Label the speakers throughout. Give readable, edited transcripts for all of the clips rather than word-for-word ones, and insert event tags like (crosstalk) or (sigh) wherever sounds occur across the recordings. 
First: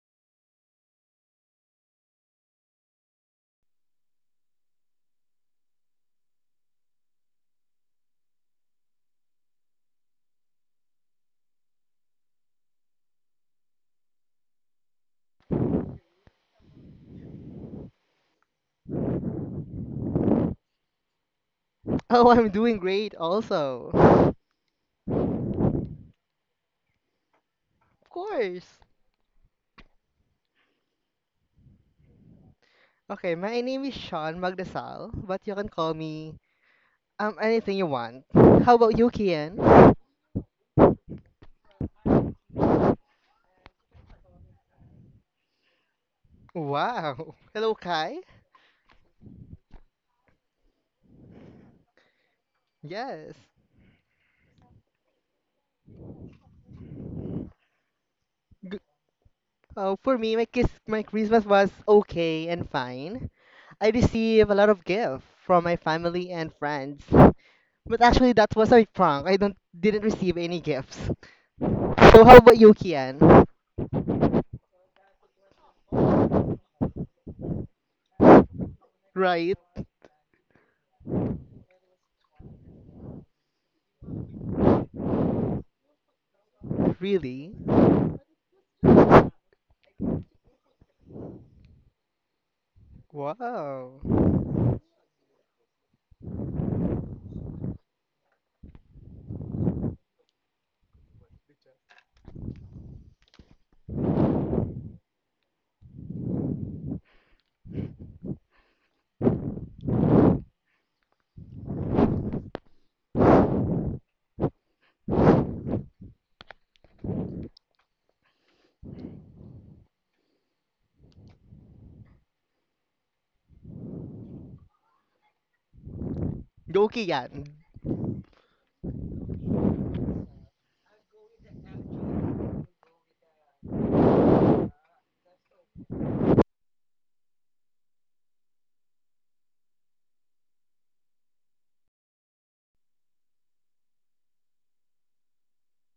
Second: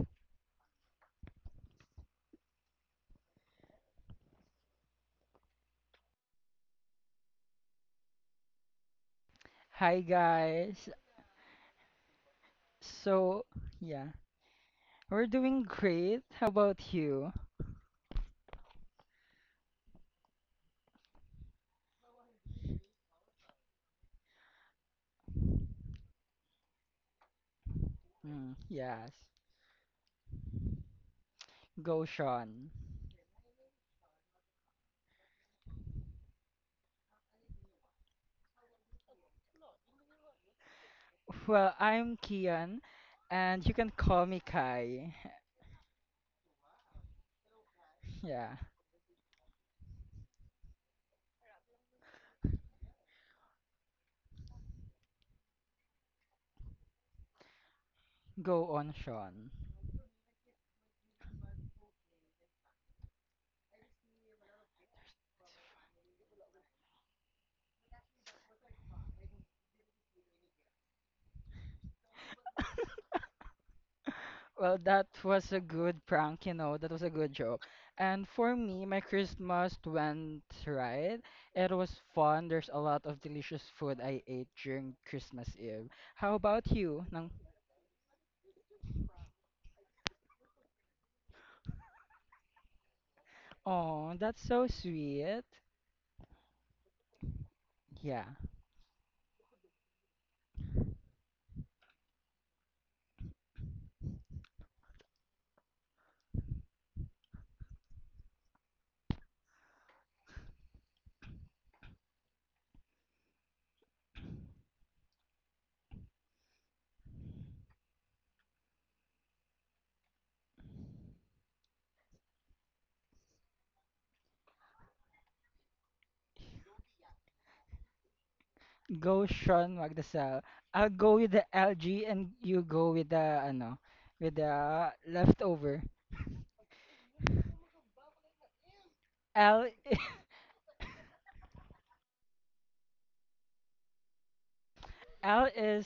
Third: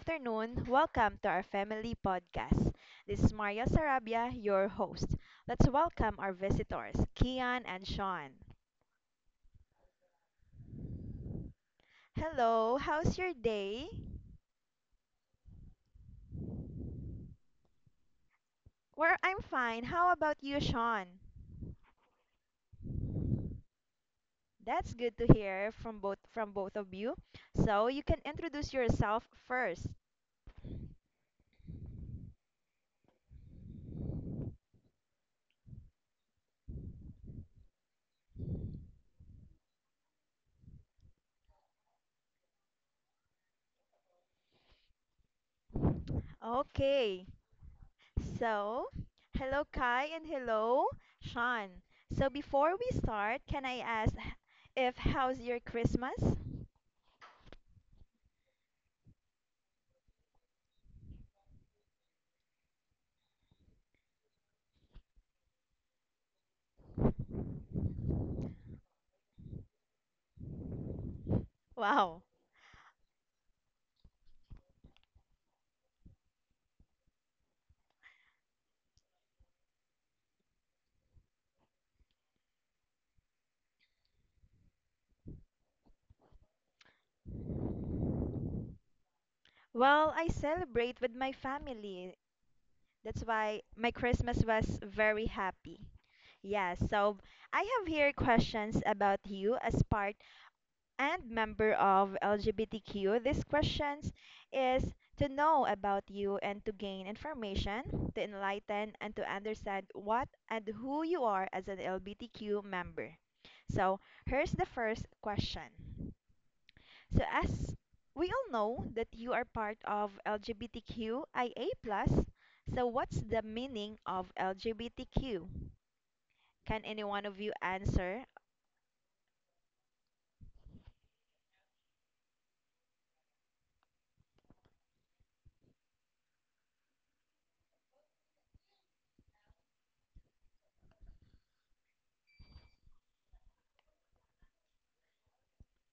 Speaker 1: afternoon. Welcome to our family podcast. This is Maria Sarabia, your host. Let's welcome our visitors, Kian and Sean.
Speaker 2: Hi guys.
Speaker 1: Hello, how's your
Speaker 2: So,
Speaker 1: day?
Speaker 2: yeah, we're doing great. How about you?
Speaker 1: Well, I'm fine. How about you, Sean?
Speaker 3: Oh, I'm doing great also. Of
Speaker 1: That's good to hear from both of you. So you can
Speaker 2: Mm,
Speaker 1: introduce
Speaker 3: course.
Speaker 2: yes.
Speaker 1: yourself first.
Speaker 2: Go Sean.
Speaker 3: Okay, my name is Sean Magdasal, but you can call me anything you want. How about you, Kian?
Speaker 2: Well, I'm Kian and you can call me Kai. (laughs)
Speaker 1: Okay.
Speaker 3: Wow. (laughs) Hello, Kai.
Speaker 2: Yeah.
Speaker 1: So, hello Kai and hello Sean. So before we
Speaker 3: Yes.
Speaker 1: start, can I ask if how's your Christmas?
Speaker 2: Go
Speaker 3: G-
Speaker 2: on, Sean.
Speaker 3: for me, my Christmas was okay and fine. I received a lot of gifts from my family and friends, but actually that was a prank. I don't didn't receive any gifts.
Speaker 1: Wow.
Speaker 3: So how about you, Kian?
Speaker 2: Well, that was a good prank, That was a good joke. And for me, my
Speaker 3: Right?
Speaker 2: Christmas went right. It was fun. There's a lot of delicious food I ate during Christmas Eve. How about you? Nang-
Speaker 3: Really?
Speaker 1: Well, I celebrate with my family. That's why my
Speaker 3: Wow.
Speaker 2: Oh,
Speaker 1: Christmas
Speaker 2: that's
Speaker 1: was
Speaker 2: so
Speaker 1: very
Speaker 2: sweet.
Speaker 1: happy. Yeah, so I have here
Speaker 2: Yeah.
Speaker 1: questions about you as part and member of LGBTQ. These questions is to know about you and to gain information, to enlighten and to understand what and who you are as an LGBTQ member. So, here's the first question. So, as we all know that you are part of LGBTQIA+, so what's the meaning of LGBTQ? Can
Speaker 3: Yuki
Speaker 1: any one of
Speaker 3: Yan.
Speaker 1: you answer?
Speaker 2: Go Sean Magdasal. I'll go with the LG and you go with the ano, with the leftover. L. (laughs) L is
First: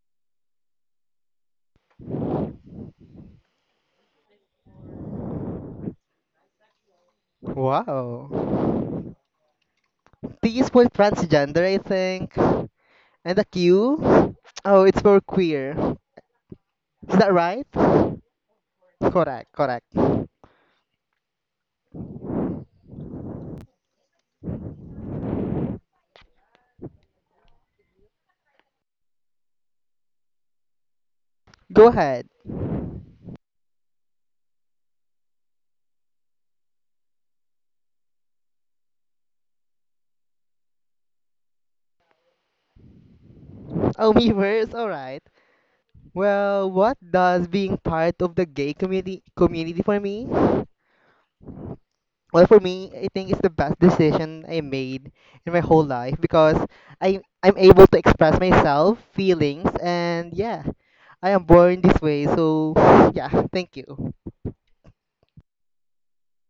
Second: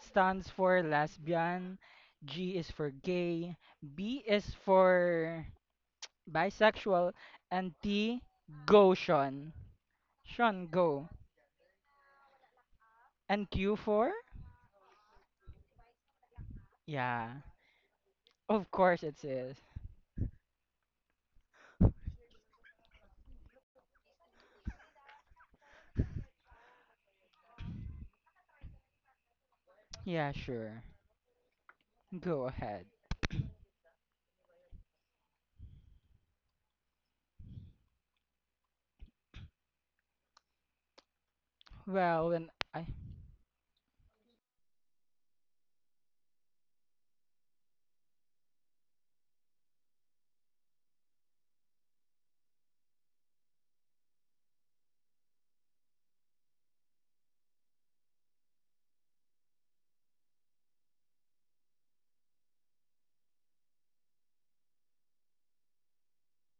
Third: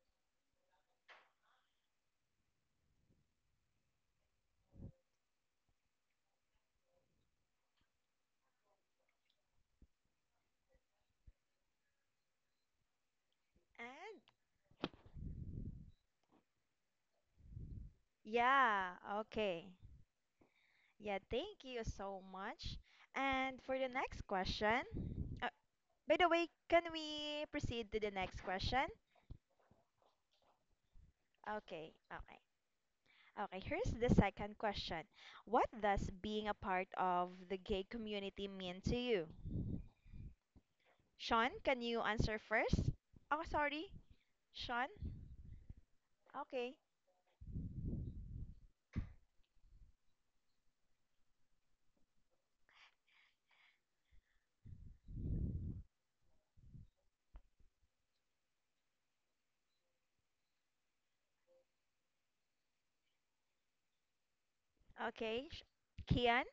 Speaker 2: stands for lesbian, G is for gay, B is for bisexual, and
Speaker 3: Wow.
Speaker 2: T, go Sean.
Speaker 3: T is
Speaker 2: Sean
Speaker 3: Peaceful
Speaker 2: go.
Speaker 3: transgender, I think. And the
Speaker 2: And Q for?
Speaker 1: And
Speaker 3: Q? Oh, it's for queer. Is
Speaker 2: Yeah.
Speaker 3: that right?
Speaker 2: Of
Speaker 1: yeah,
Speaker 2: course it
Speaker 3: Correct,
Speaker 2: is.
Speaker 1: okay.
Speaker 3: correct.
Speaker 1: Yeah, thank you so much. And for the next question, uh, by the way, can we proceed to the next question?
Speaker 2: Yeah, sure.
Speaker 3: Go
Speaker 1: Okay,
Speaker 3: ahead.
Speaker 1: okay.
Speaker 2: Go ahead.
Speaker 1: Okay, here's the second question. What does being a part of the gay community mean to you? Sean, can you
Speaker 2: Well,
Speaker 1: answer
Speaker 2: when I
Speaker 1: first? Oh, sorry.
Speaker 3: Oh, (laughs) me first.
Speaker 1: Sean?
Speaker 3: All right. Well,
Speaker 1: Okay,
Speaker 3: what does being part of the gay community for me? Well, for me, I think it's the best decision I made in my whole life because I'm able to express myself feelings, and yeah, I am born this way. So (sighs) yeah, thank you.
Speaker 1: okay. Kian?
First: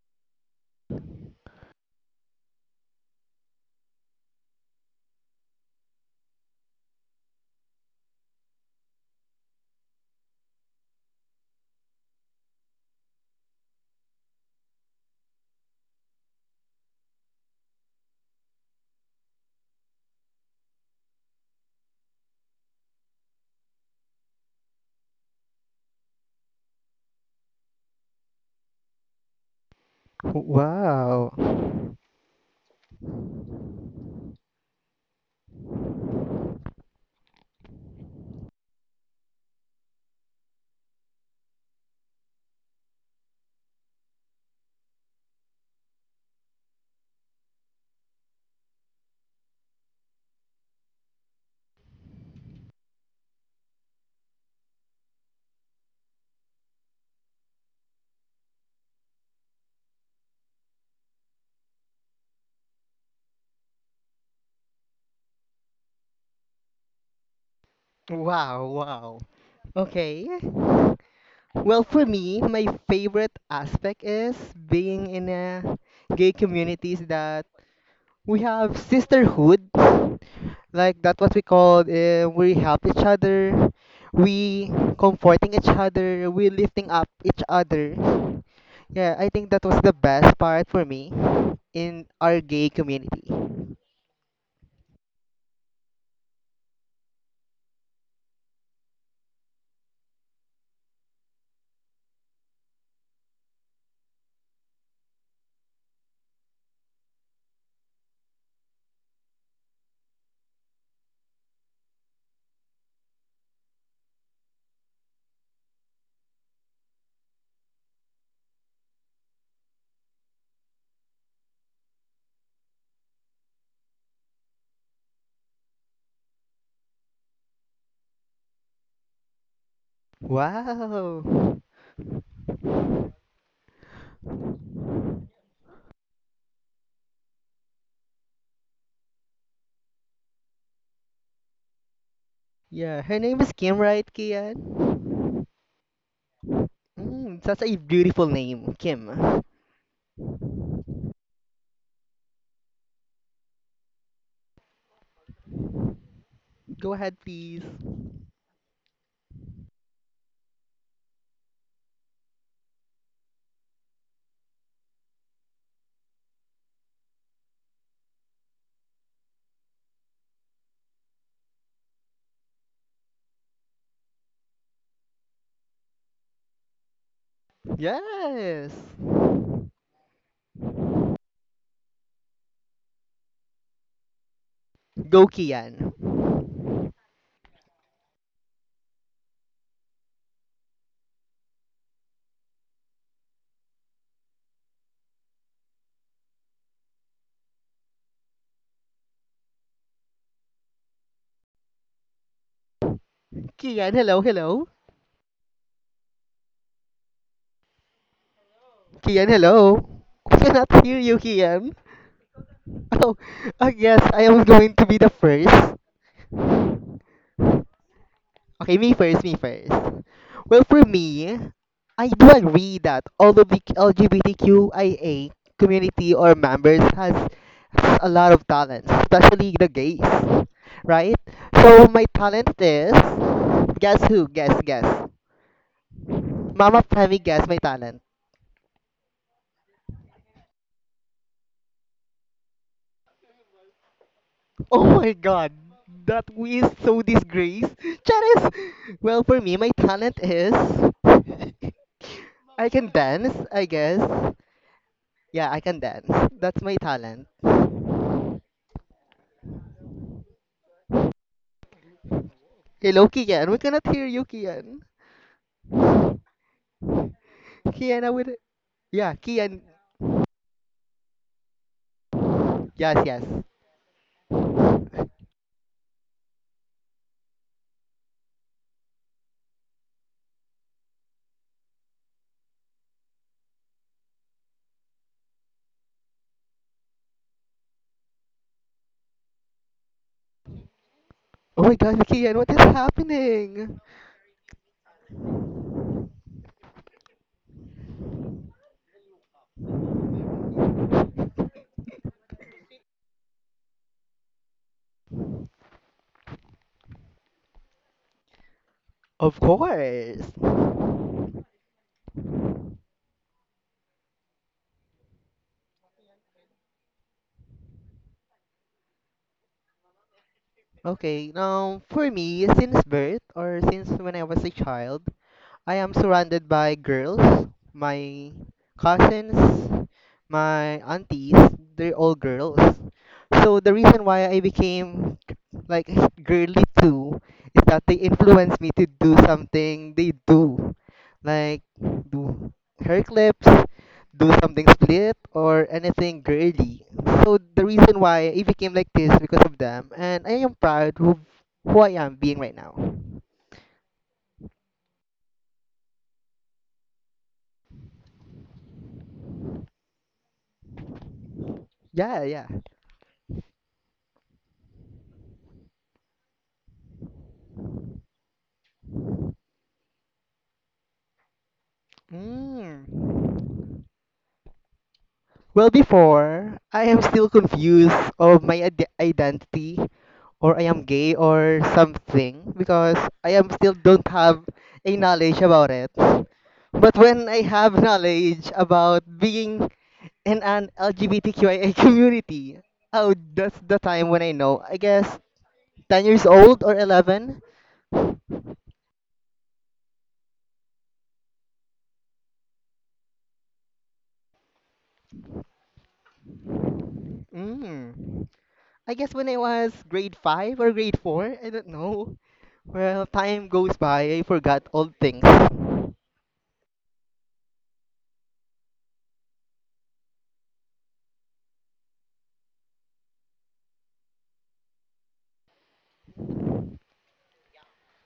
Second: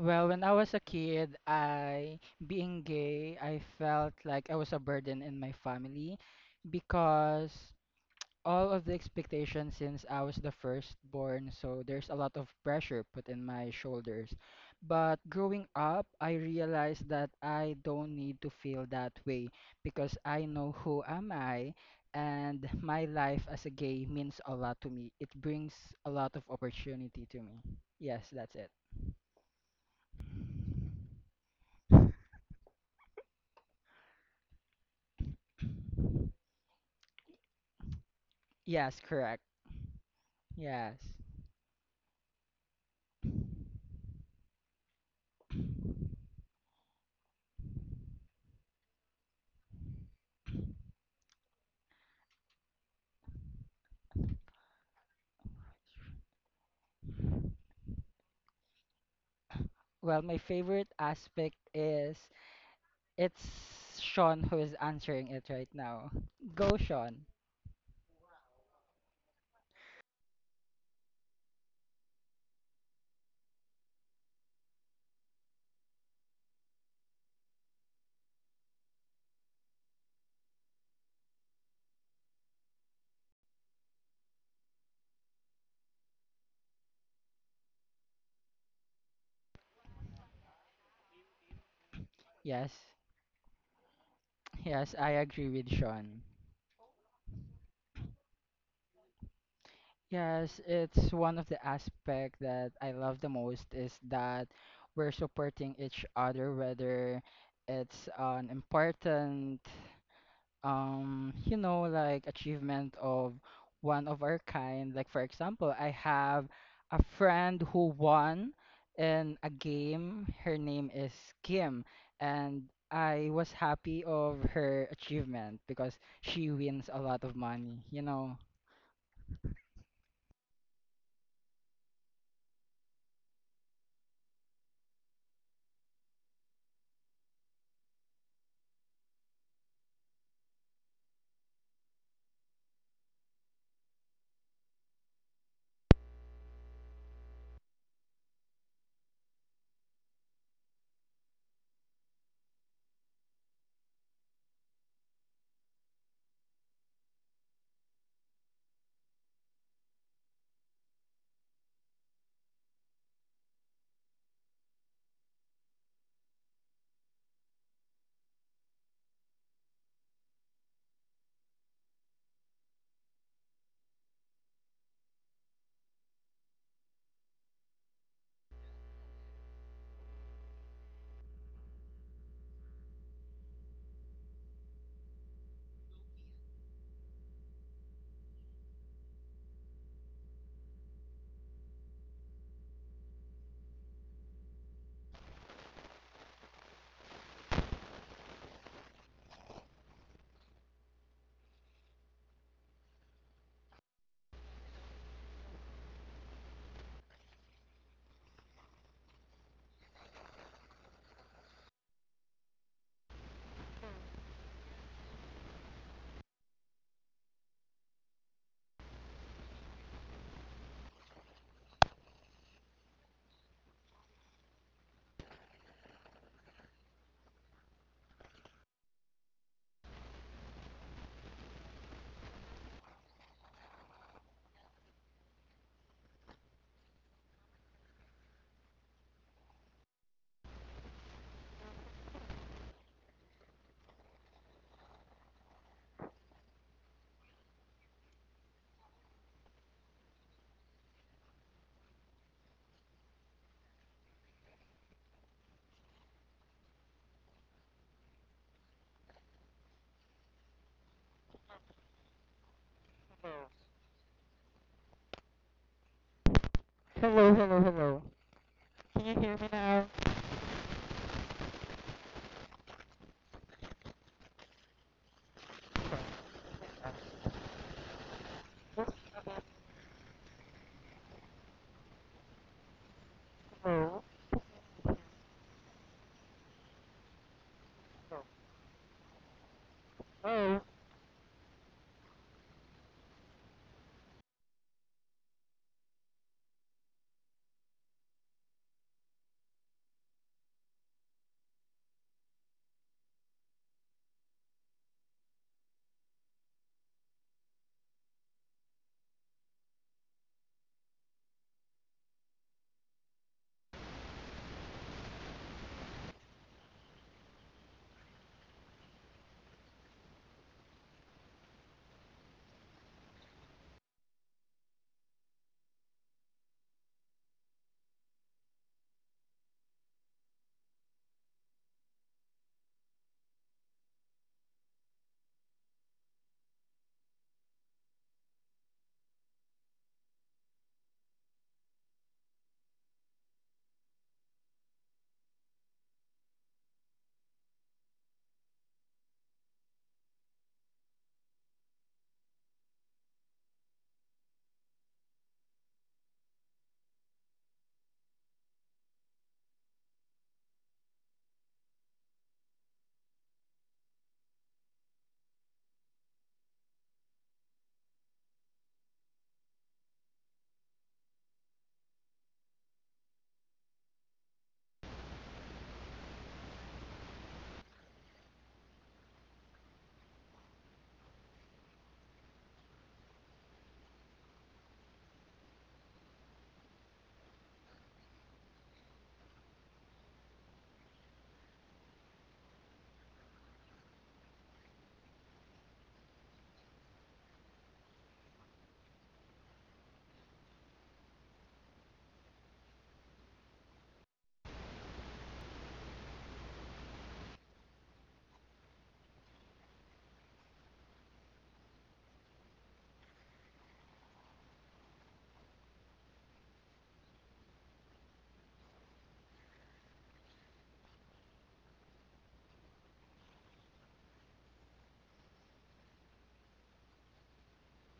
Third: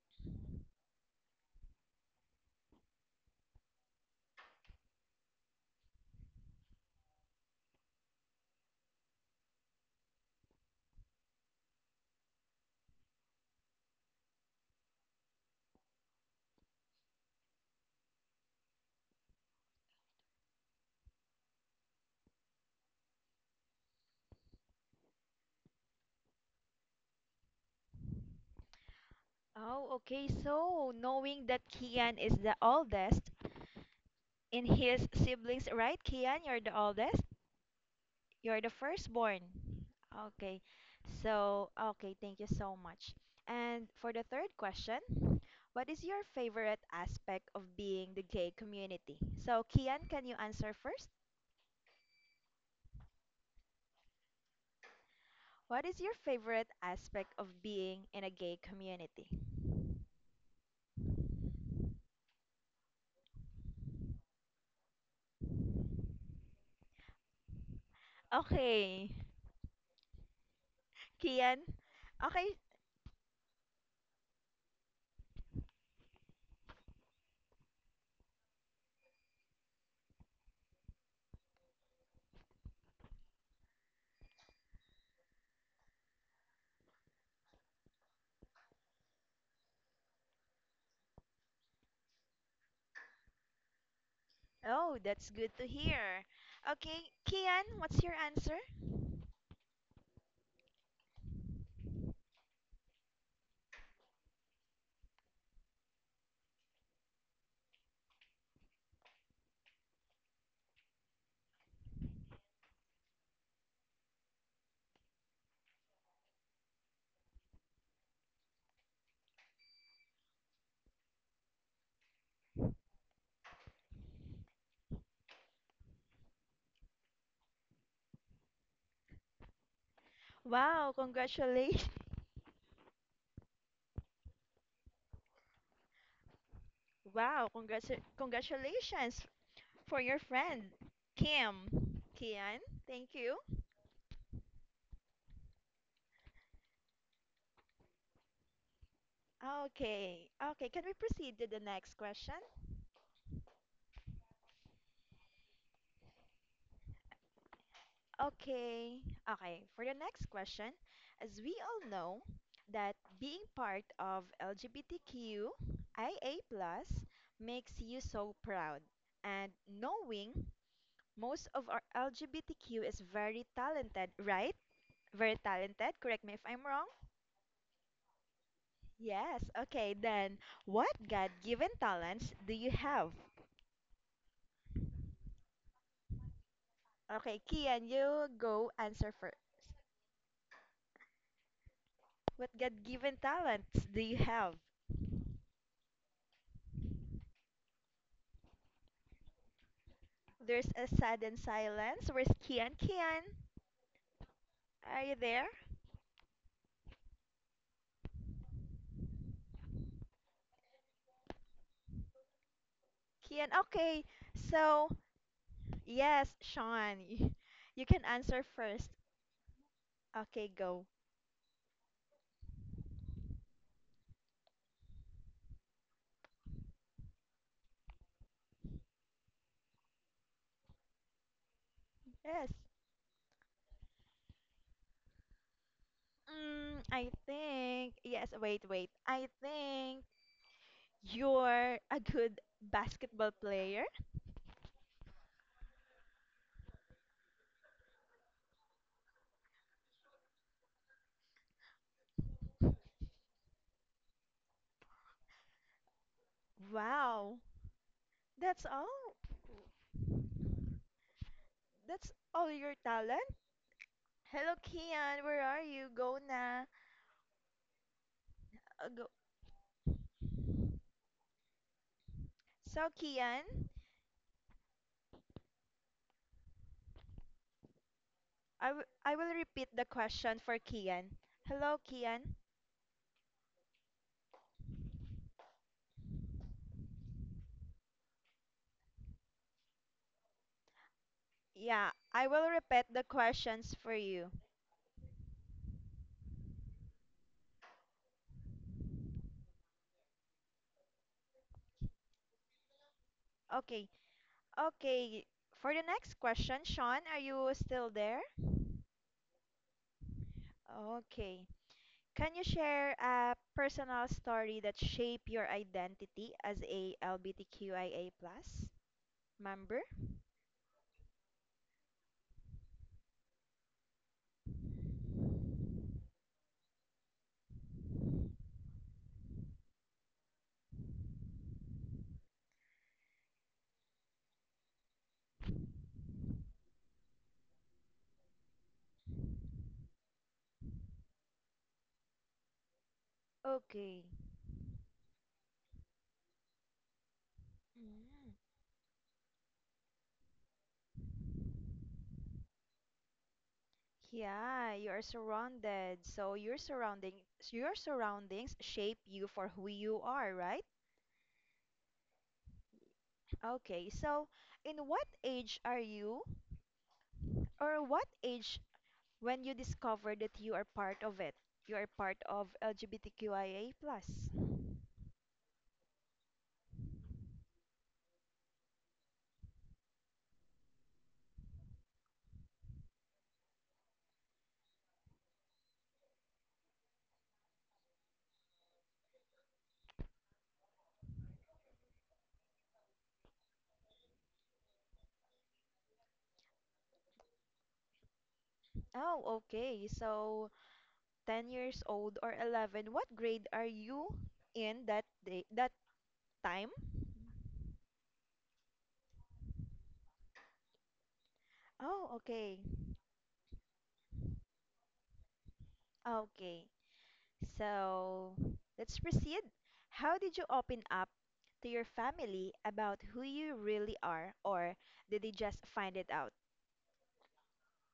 Speaker 2: Well, when I was a kid, I, being gay, I felt like I was a burden in my family because all of the expectations since I was the firstborn, so there's a lot of pressure put in my shoulders. But growing up, I realized that I don't need to feel that way because I know who am I and my life as a gay means a lot to me. It brings a lot of opportunity to me. Yes, that's it.
Speaker 1: Oh, okay. So,
Speaker 3: Wow,
Speaker 1: knowing that Kian is the oldest in his siblings, right? Kian, you're the oldest? You're the
Speaker 2: Yes,
Speaker 1: firstborn.
Speaker 2: correct.
Speaker 1: Okay.
Speaker 2: Yes.
Speaker 1: So, okay, thank you so much. And for the third question, what is your favorite aspect of being the gay community? So, Kian, can you answer first? What is your favorite aspect of being in a gay community?
Speaker 2: Well, my favorite aspect is it's Sean who is answering it right now. Go, Sean.
Speaker 3: wow.
Speaker 1: Okay,
Speaker 3: Wow. Okay,
Speaker 1: Kian.
Speaker 3: well, for me,
Speaker 1: Okay.
Speaker 3: my favorite aspect is being in a gay communities, that we have sisterhood, like that what we call, we help each other, we comforting each other, we lifting up each other. Yeah, I think that was the best part for me in our gay
Speaker 2: Yes.
Speaker 3: community.
Speaker 2: Yes,
Speaker 1: Oh,
Speaker 2: I
Speaker 1: that's
Speaker 2: agree
Speaker 1: good to
Speaker 2: with Sean.
Speaker 1: hear. Okay, Kian, what's your answer?
Speaker 2: Yes, it's one of the aspect that I love the most is that we're supporting each other, whether it's an important like achievement of one of our kind, like for example I have a friend who won in a game. Her name is Kim, and I was happy of her achievement because she wins a lot of money.
Speaker 1: Wow,
Speaker 3: Wow.
Speaker 1: congratulations. (laughs) Wow, congrats congratulations for your friend, Kim. Kian,
Speaker 3: Yeah,
Speaker 1: thank
Speaker 3: her
Speaker 1: you.
Speaker 3: name is Kim, right, Kian? Mm, such a beautiful name, Kim.
Speaker 1: Okay, okay. Can we proceed to the next question?
Speaker 3: Go ahead, please.
Speaker 1: Okay, okay. For the next question, as we all know that being part of LGBTQIA plus makes you so proud, and knowing most of our LGBTQ is very talented, right? Very talented. Correct me if I'm wrong.
Speaker 3: Yes.
Speaker 1: Yes. Okay, then what God-given talents do you have?
Speaker 3: Go, Kian.
Speaker 1: Okay, Kian, you go answer first. What God given talents do you have? There's a sudden silence. Where's Kian? Kian,
Speaker 3: Kian, hello, hello.
Speaker 1: are you there?
Speaker 3: Kian, hello. We cannot hear you, Kian. Oh,
Speaker 1: Kian,
Speaker 3: I
Speaker 1: okay.
Speaker 3: guess I am going
Speaker 1: So,
Speaker 3: to be the first.
Speaker 1: yes, Sean, (laughs) you can answer
Speaker 3: Okay, me
Speaker 1: first.
Speaker 3: first, me first.
Speaker 1: Okay,
Speaker 3: Well, for
Speaker 1: go.
Speaker 3: me, I do agree that all of the LGBTQIA community or has a lot of talents, especially the gays, right? So my talent
Speaker 1: Yes.
Speaker 3: is, guess who? Guess, guess. Mama
Speaker 1: Mm, I
Speaker 3: Femi, guess my
Speaker 1: think,
Speaker 3: talent.
Speaker 1: yes, wait, wait. I think you're a good basketball player.
Speaker 3: Oh my god, that we is so disgrace. Charis! Well, for me, my talent is. (laughs) I can dance, I guess. Yeah, I can dance. That's my talent.
Speaker 1: Wow. That's all? That's all your
Speaker 3: Hello,
Speaker 1: talent?
Speaker 3: Kian.
Speaker 2: Hello.
Speaker 3: We cannot hear you,
Speaker 1: Hello,
Speaker 3: Kian.
Speaker 1: Kian. Where are you? Go na.
Speaker 2: Hello,
Speaker 3: Kian,
Speaker 2: hello.
Speaker 3: I would.
Speaker 2: Can
Speaker 3: Yeah,
Speaker 1: Go.
Speaker 2: you hear me
Speaker 3: Kian.
Speaker 2: now?
Speaker 1: So,
Speaker 3: Yes, yes.
Speaker 1: Kian,
Speaker 3: Oh
Speaker 1: I will repeat the question for Kian. Hello, Kian.
Speaker 2: Hello. Hello.
Speaker 3: my god,
Speaker 1: Yeah, I
Speaker 3: Kian, what is
Speaker 1: will repeat the
Speaker 3: happening?
Speaker 1: questions for you. Okay. Okay. For the next question, Sean, are you still there?
Speaker 3: Of course.
Speaker 1: Okay. Can you share a personal story that shaped your identity as a LGBTQIA plus member?
Speaker 3: Okay, now for me, since birth or since when I was a child, I am surrounded by girls. My cousins, my aunties, they're all girls. So the reason why I became like (laughs) girly too is that they influence me to do something they do. Like do hair clips,
Speaker 1: Okay.
Speaker 3: do something split or anything girly. So the reason why I
Speaker 1: Mm.
Speaker 3: became like this because of them, and I am proud of who I am being right now.
Speaker 1: Yeah, you are surrounded. So your surrounding your surroundings shape you for who you are, right?
Speaker 3: Yeah, yeah.
Speaker 1: Okay, so in what age are you or what age when you discover that you are part of it? You are part of
Speaker 3: Mm.
Speaker 1: LGBTQIA plus.
Speaker 3: Well, before, I am still confused of my ide- identity, or I am gay or something, because I am still don't have a knowledge about it. But when I have knowledge about being in an LGBTQIA (laughs) community, oh, that's the time when I know. I guess 10 years old or 11.
Speaker 1: Oh, okay. So 10 years old or 11, what grade are you in that day that time?
Speaker 3: Mm. I guess when I was grade 5 or grade 4, I don't know.
Speaker 1: Oh, okay.
Speaker 3: Well, time goes by, I forgot all things.
Speaker 1: Okay. So let's proceed. How did you open up to your family about who you really are, or did they just find it out?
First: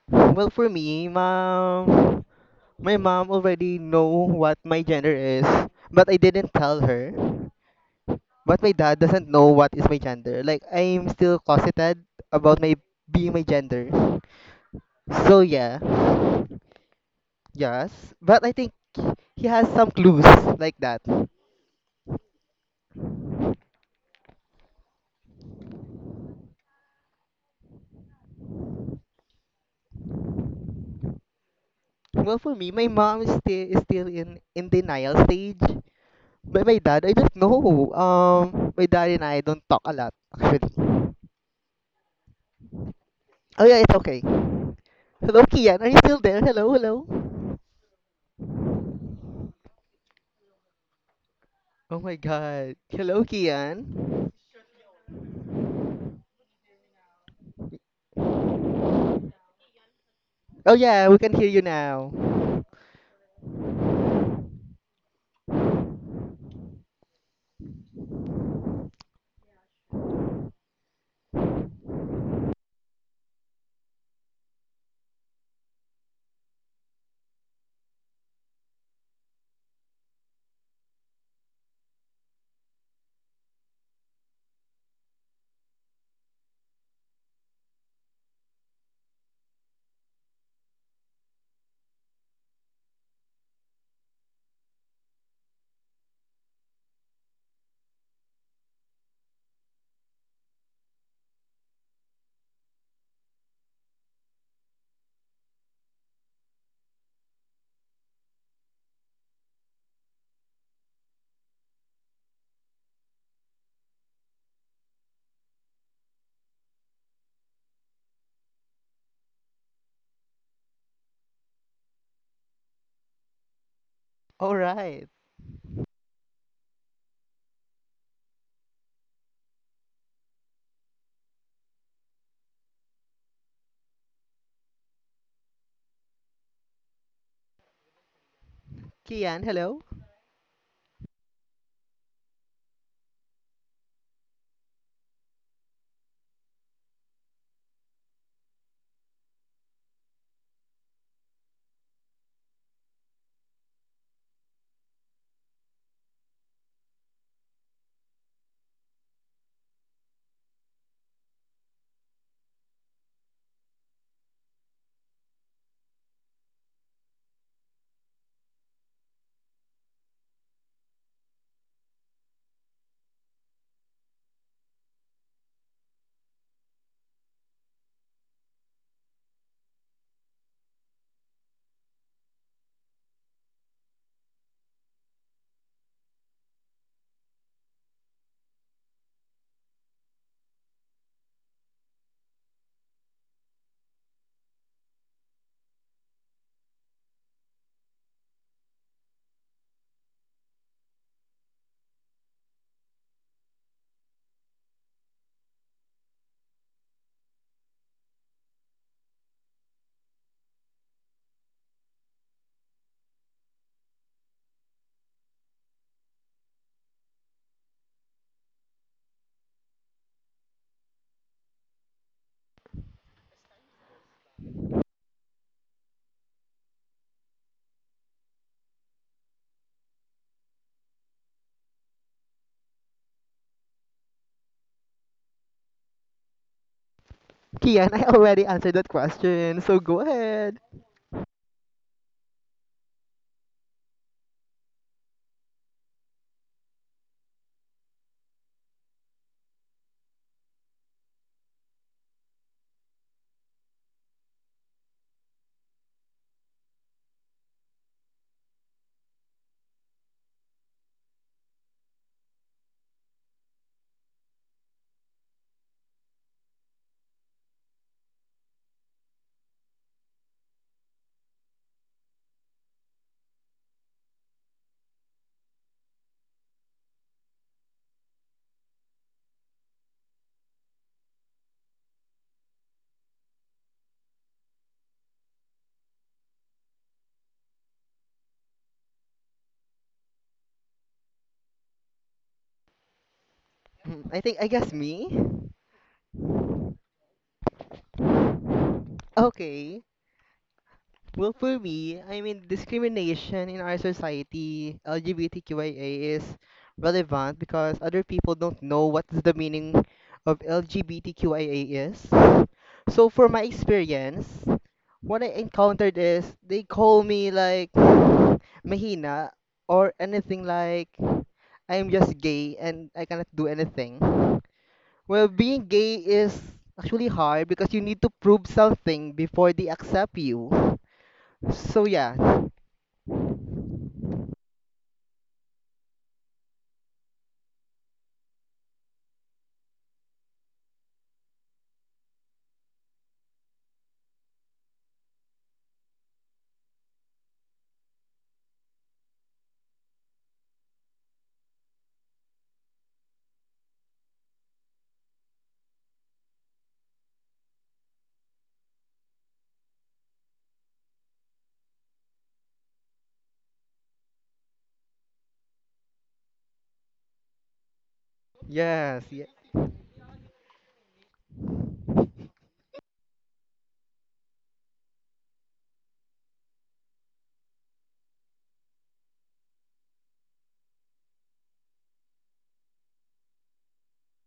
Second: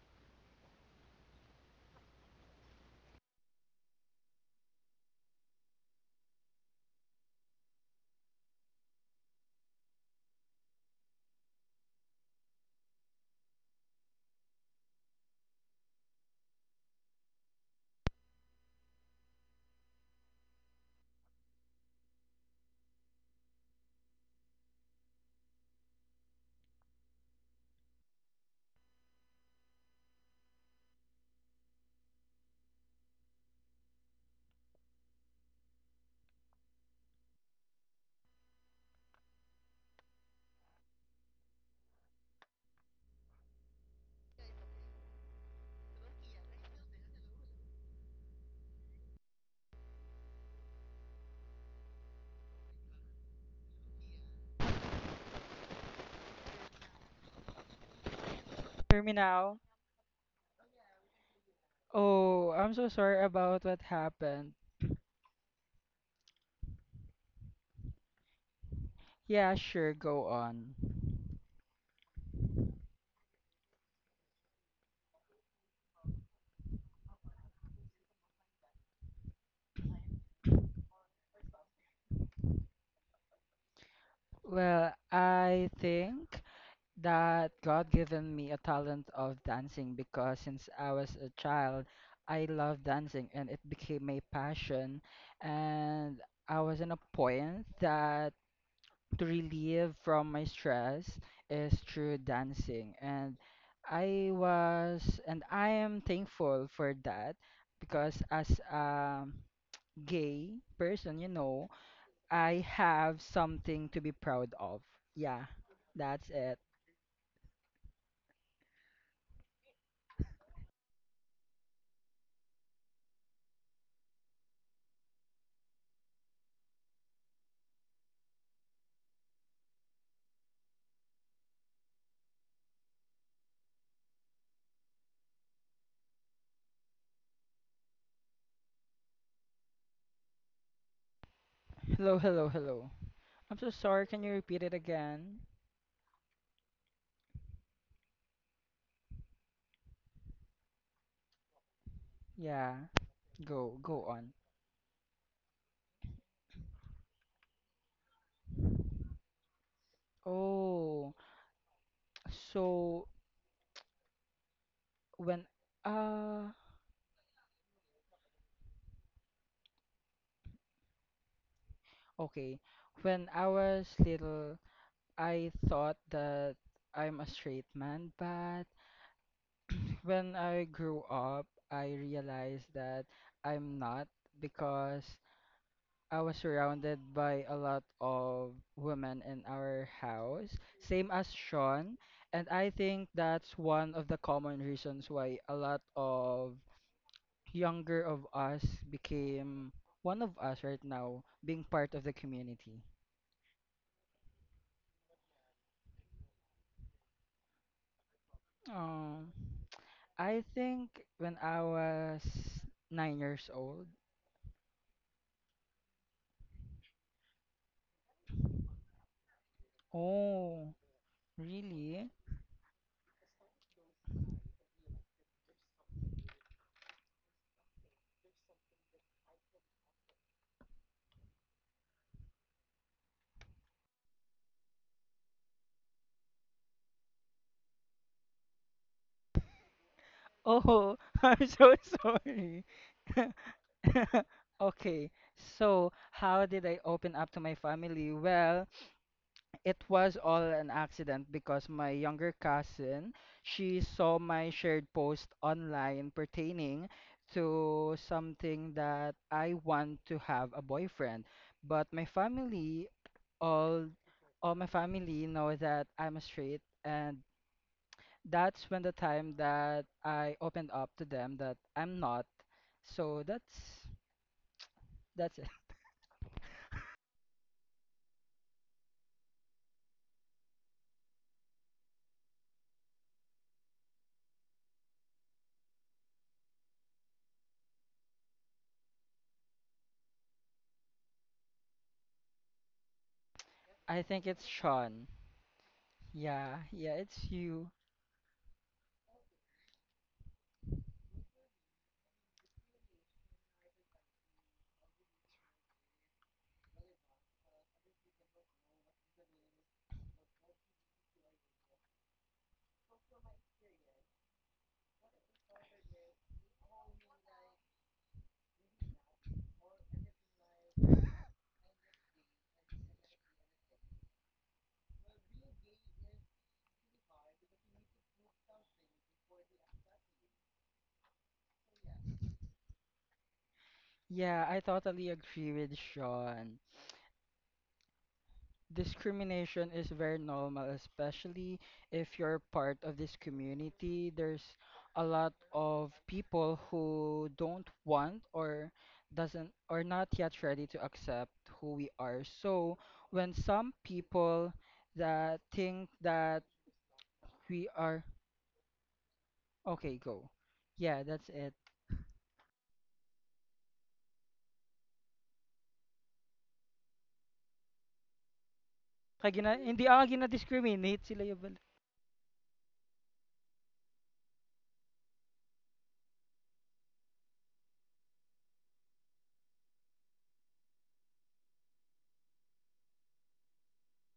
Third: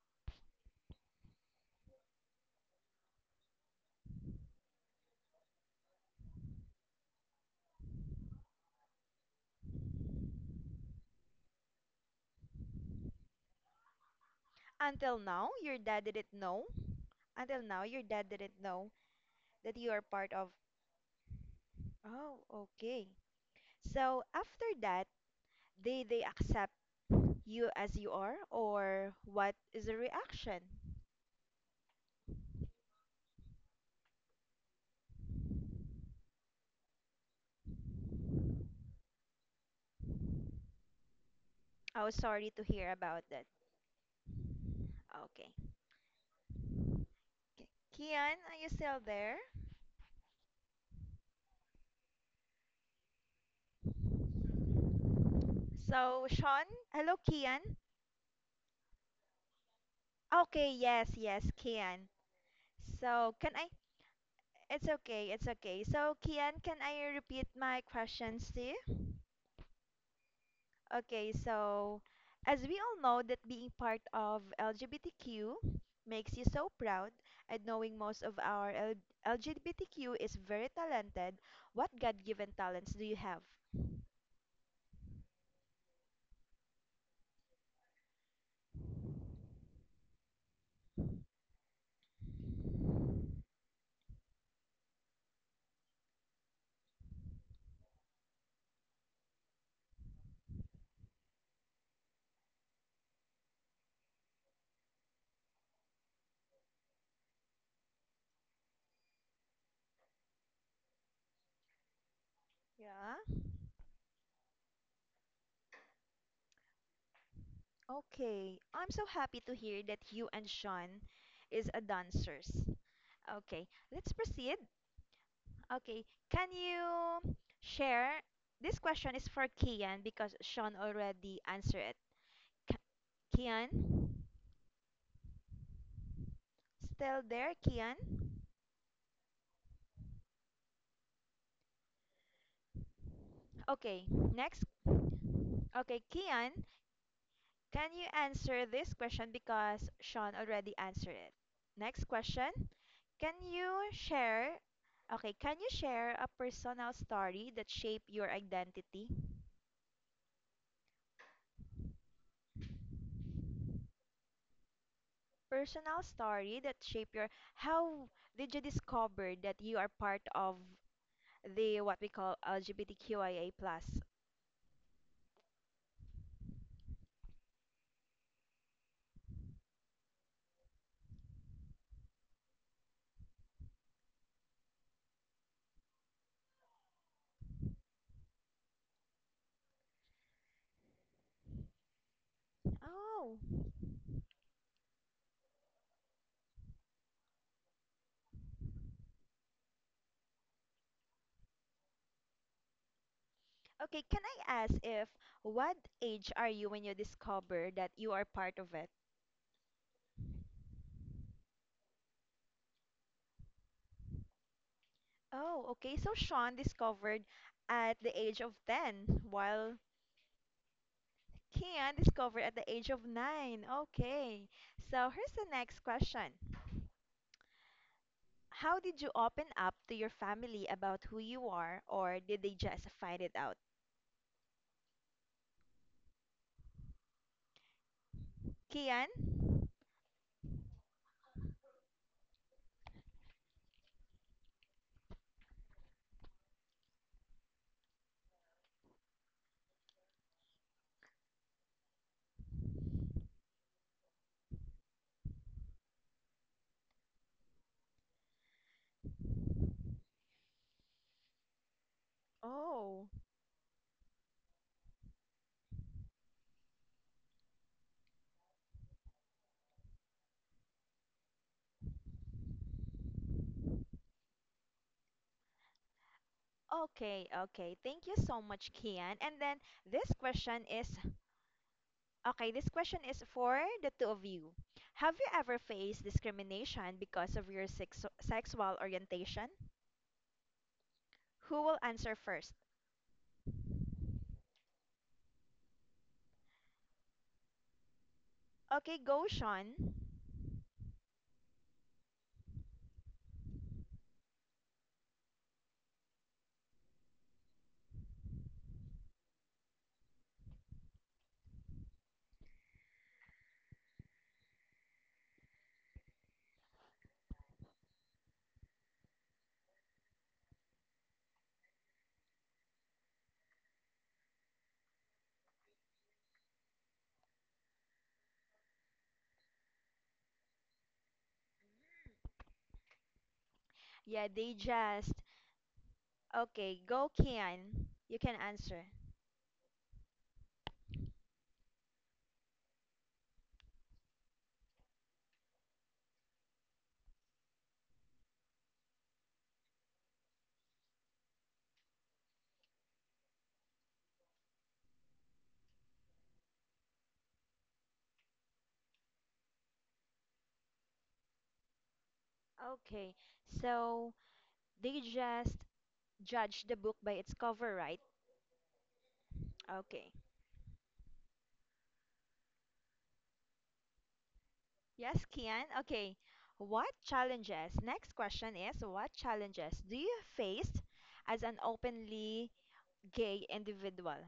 Speaker 3: Well, for me, my mom already know what my gender is, but I didn't tell her. But my dad doesn't know what is my gender. Like I'm still closeted about my being my gender.
Speaker 1: Until
Speaker 3: So
Speaker 1: now, your
Speaker 3: yeah,
Speaker 1: dad didn't know. Until now,
Speaker 3: yes.
Speaker 1: your dad
Speaker 3: But I
Speaker 1: didn't
Speaker 3: think
Speaker 1: know
Speaker 3: he has
Speaker 1: that you
Speaker 3: some
Speaker 1: are
Speaker 3: clues
Speaker 1: part of.
Speaker 3: like that.
Speaker 1: Oh, okay. So after that, they accept you as you are, or what is the reaction?
Speaker 3: Well, for me, my mom is still in denial stage. But my dad, I don't know. My dad and I don't talk a lot actually.
Speaker 1: I was sorry to hear about that.
Speaker 3: Oh yeah, it's okay. Hello,
Speaker 1: Okay. Okay.
Speaker 3: Kian. Are you still there? Hello, hello.
Speaker 1: Kian, are you still there?
Speaker 3: Oh my God. Hello, Kian.
Speaker 1: So, Sean, hello, Kian. Okay,
Speaker 3: Oh yeah,
Speaker 1: yes,
Speaker 3: we can hear
Speaker 1: yes,
Speaker 3: you
Speaker 1: Kian.
Speaker 3: now.
Speaker 2: Oh, I'm so sorry
Speaker 1: So, can I?
Speaker 2: about what happened.
Speaker 1: It's okay, it's okay. So, Kian, can I repeat my questions to you?
Speaker 2: Yeah, sure, go on.
Speaker 1: Okay, so as we all know that being part of LGBTQ makes you so proud, and knowing most of our L LGBTQ is very talented, what God-given talents do you have?
Speaker 2: Well, I think that God given me a talent of dancing because since I was a child, I loved dancing and it became my passion. And I was in a point that to relieve from my stress is through dancing. And I am thankful for that because as a gay person, I have
Speaker 1: Yeah.
Speaker 2: something to be proud of. Yeah, that's it.
Speaker 1: Okay, I'm so happy to hear that you and Sean is a dancers. Okay, let's
Speaker 3: All
Speaker 1: proceed.
Speaker 3: right.
Speaker 1: Okay, can you share? This question is for Kian because Sean already answered it. K- Kian? Still there, Kian?
Speaker 3: Kian, hello.
Speaker 2: (laughs) Hello, hello, hello. I'm so
Speaker 1: Okay,
Speaker 2: sorry. Can you
Speaker 1: next.
Speaker 2: repeat it again?
Speaker 1: Okay, Kian, can you answer this question because Sean already answered it? Next question.
Speaker 2: Yeah,
Speaker 1: Can you
Speaker 2: go on.
Speaker 1: share? Okay, can you share a personal story that shaped your identity?
Speaker 2: Oh, so when,
Speaker 1: Personal
Speaker 2: uh,
Speaker 1: story that shaped your. How did you discover that you are part of the what we call
Speaker 2: okay, when
Speaker 1: LGBTQIA
Speaker 2: I
Speaker 1: plus?
Speaker 2: was little, I thought that I'm a straight man, but when I grew up, I realized that I'm not because I was surrounded by a lot of women in our house, same as Sean. And I think
Speaker 1: Oh,
Speaker 2: that's one of the common reasons why a lot of younger of us became one of us right now, being part of the community.
Speaker 1: okay. Can I ask if what age are you when you discover that you are part of it?
Speaker 2: Um, I think when I was 9 years old.
Speaker 1: Oh, okay. So Sean discovered at the age of 10, while
Speaker 2: Oh,
Speaker 1: Kian
Speaker 2: really?
Speaker 1: discovered at the age of 9. Okay. So here's the next question. How did you open up to your family about who you are, or did they just find it out?
Speaker 3: Kian, I already answered that
Speaker 1: Kian?
Speaker 3: question, so go ahead.
Speaker 2: Oh, (laughs) I'm so sorry. (laughs) (laughs) Okay, so how did I open up to my family? Well, it was all an accident because my younger cousin, she saw my shared post online pertaining to something that I want to have a boyfriend. But my family,
Speaker 1: Oh.
Speaker 2: all all my family know that I'm straight, and that's when the time that I opened up to them that I'm not. So that's
Speaker 1: Okay, okay. Thank you so much, Kian. And then this question is okay, this question is for the two of you. Have you ever faced discrimination because of your sexual orientation? Who will answer first?
Speaker 3: Mm,
Speaker 2: I
Speaker 3: I
Speaker 2: think
Speaker 3: think I
Speaker 2: it's
Speaker 3: guess me.
Speaker 2: Sean. Yeah, yeah, it's you.
Speaker 1: Okay, go, Sean.
Speaker 3: Okay. Well, for me, I mean, discrimination in our society, LGBTQIA, is relevant because other people don't know what's the meaning of LGBTQIA is. So, for my experience, what I encountered is they call me like mahina or anything like I'm just gay and I cannot do anything. Well, being gay is actually hard because you need to prove something before they accept you. So yeah,
Speaker 1: Yeah, they
Speaker 2: Yeah, I
Speaker 1: just.
Speaker 2: totally agree with Sean.
Speaker 1: Okay, go, Kian. You can answer.
Speaker 2: Discrimination is very normal, especially if you're part of this community. There's a lot of people who don't want or doesn't or not yet ready to accept who we are. So when some people that think that we are okay, go. Yeah, that's it.
Speaker 1: Okay, so they just judge the book by its cover, right?
Speaker 3: yes, yeah.
Speaker 2: Kaya gina, hindi
Speaker 1: Okay.
Speaker 2: ako gina-discriminate sila yung.
Speaker 1: Yes, Kian. Okay. What challenges? Next question is what challenges do you face as an openly gay individual?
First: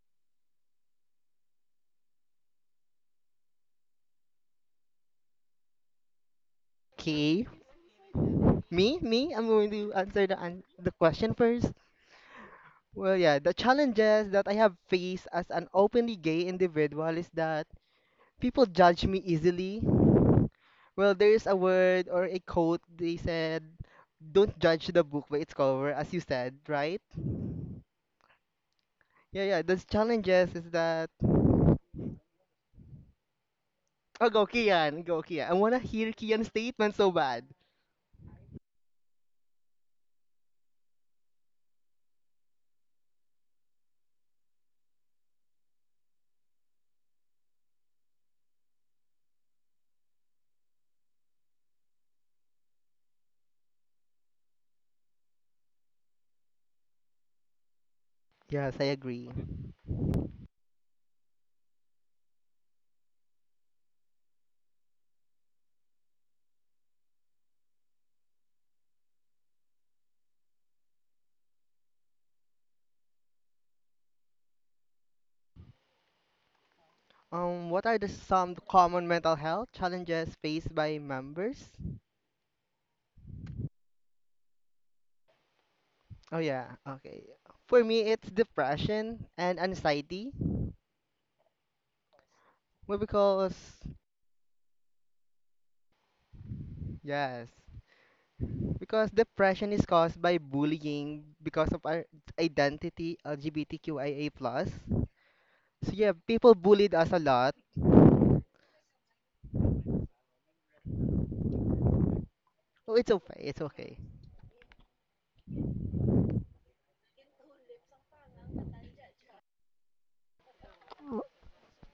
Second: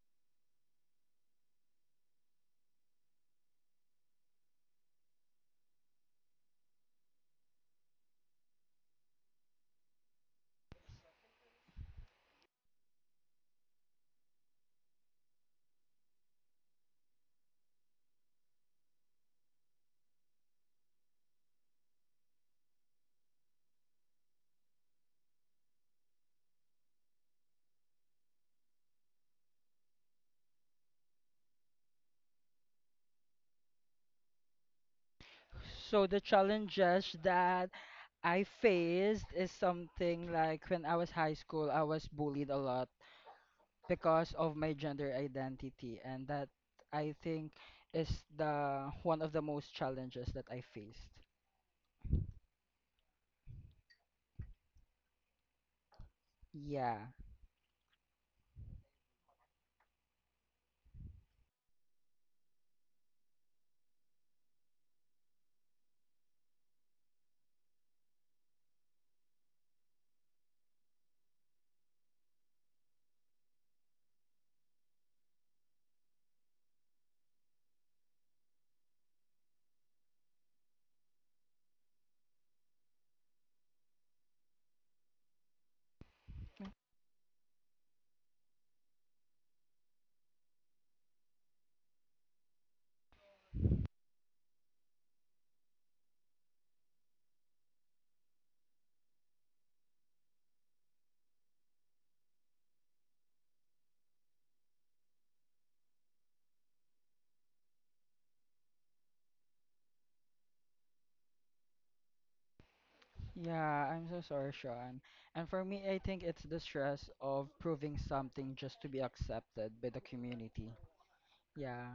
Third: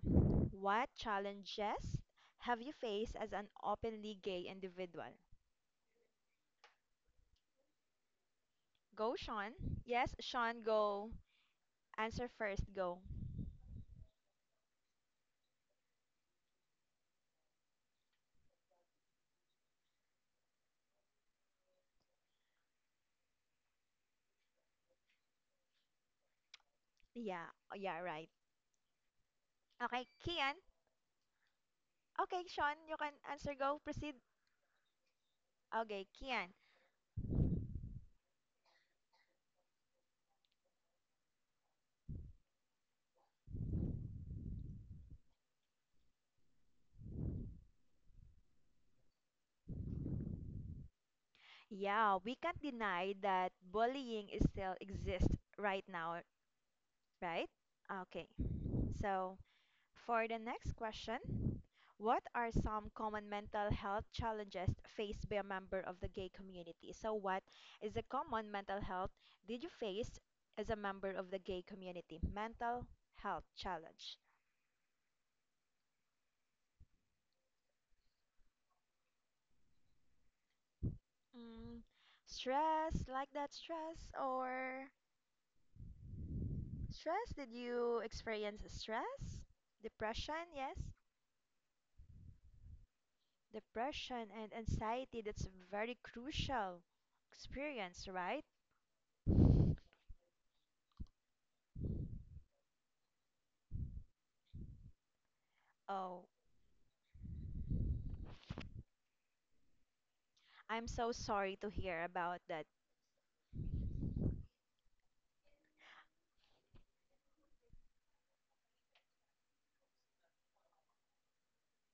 Speaker 1: What challenges have you faced as an openly gay individual?
Speaker 3: Okay,
Speaker 1: Go,
Speaker 3: I'm
Speaker 1: Sean.
Speaker 3: going to
Speaker 1: Yes,
Speaker 3: answer the an
Speaker 1: Sean,
Speaker 3: the
Speaker 1: go.
Speaker 3: question first.
Speaker 1: Answer first, go.
Speaker 3: Well, yeah, the challenges that I have faced as an openly gay individual is that people judge me easily. Well, there is a word or a quote they said, "Don't judge the book by its cover," as you said, right?
Speaker 1: Yeah, yeah, right.
Speaker 3: Yeah, yeah. The
Speaker 1: Okay, Kian.
Speaker 3: challenges is that.
Speaker 1: Okay, Sean, you can answer, go. Proceed.
Speaker 3: Oh, go Kian, go Kian. I wanna
Speaker 2: So
Speaker 1: Okay,
Speaker 3: hear
Speaker 2: the
Speaker 3: Kian's
Speaker 1: Kian.
Speaker 3: statement so
Speaker 2: challenges
Speaker 3: bad.
Speaker 2: that I faced is something like when I was high school, I was bullied a lot because of my gender identity, and that I think is the one of the most challenges that I faced.
Speaker 1: Yeah, we can't deny that bullying is still exists right now
Speaker 2: Yeah.
Speaker 1: right? Okay.
Speaker 3: Yes, I agree.
Speaker 1: So, for the next question, what are some common mental health challenges faced by a member of the gay community? So, what is a common mental health did you face as a member of the gay community? Mental health challenge.
Speaker 3: What are the some common mental health challenges faced by members?
Speaker 1: Mm, stress, like that stress or
Speaker 3: Oh yeah, okay.
Speaker 1: stress? Did
Speaker 3: For
Speaker 1: you
Speaker 3: me, it's
Speaker 1: experience
Speaker 3: depression
Speaker 1: stress?
Speaker 3: and anxiety.
Speaker 1: Depression, yes.
Speaker 3: Well, because
Speaker 1: Depression and anxiety, that's very crucial
Speaker 3: yes,
Speaker 1: experience, right?
Speaker 3: because depression is caused by bullying because of our identity LGBTQIA plus. So yeah,
Speaker 1: Oh,
Speaker 3: people bullied us a lot.
Speaker 1: I'm so sorry to hear about that.
Speaker 3: Oh, it's okay, it's
Speaker 2: Yeah,
Speaker 3: okay.
Speaker 2: I'm so sorry, Sean. And for me, I think it's the stress of proving something just to be accepted by the community.
Speaker 3: Oh
Speaker 2: Yeah.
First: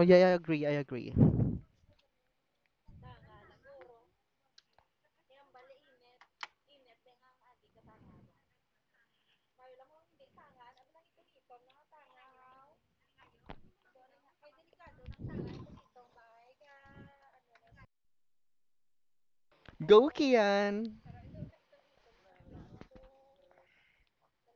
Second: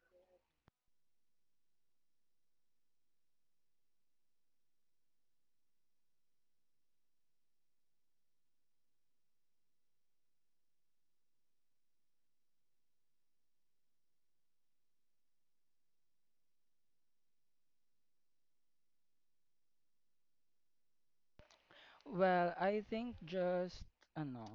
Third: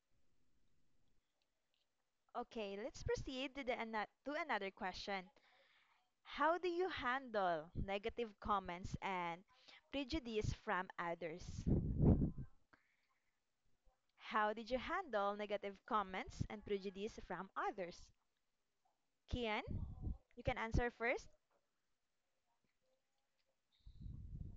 Speaker 3: yeah, I agree, I agree.
Speaker 1: Okay, let's proceed to another question. How do you handle negative comments and prejudice from others? How did you handle negative comments and prejudice from others? Kian,
Speaker 3: Go
Speaker 1: you can answer
Speaker 3: Kian.
Speaker 1: first.
Speaker 2: Well, I think just ano,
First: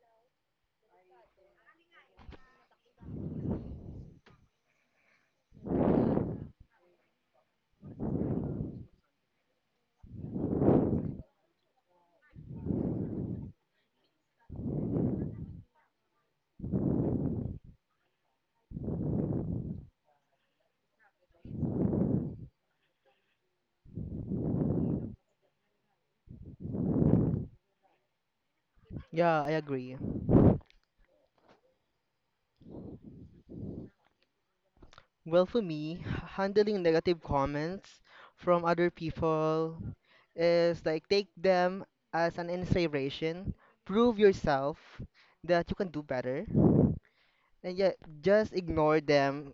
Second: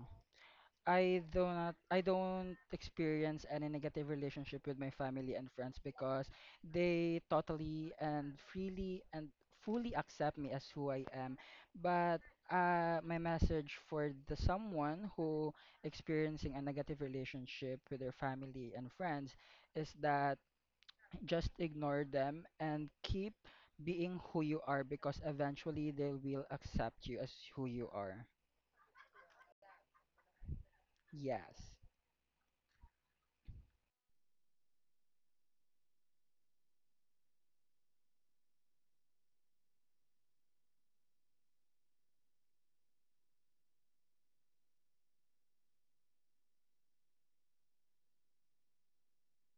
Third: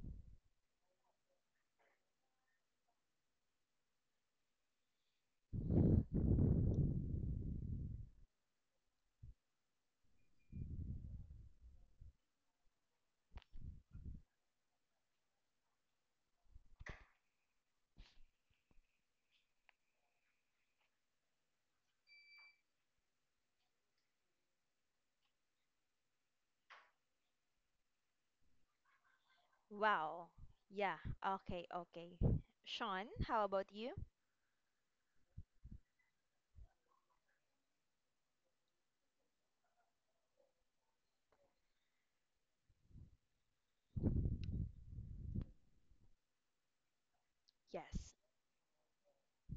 Speaker 2: I do not I don't experience any negative relationship with my family and friends because they totally and freely and fully accept me as who I am. But my message for the someone who experiencing a negative relationship with their family and friends is that just ignore them and keep being who you are because eventually they will accept you as who you are.
Speaker 3: Yeah, I agree.
Speaker 1: Wow. Yeah, okay,
Speaker 2: Yes.
Speaker 1: okay. Sean, how about you?
Speaker 3: Well, for me, handling negative comments from other people is like take them as an inspiration, prove yourself that you can do better, and yet
Speaker 1: Yes.
Speaker 3: just ignore them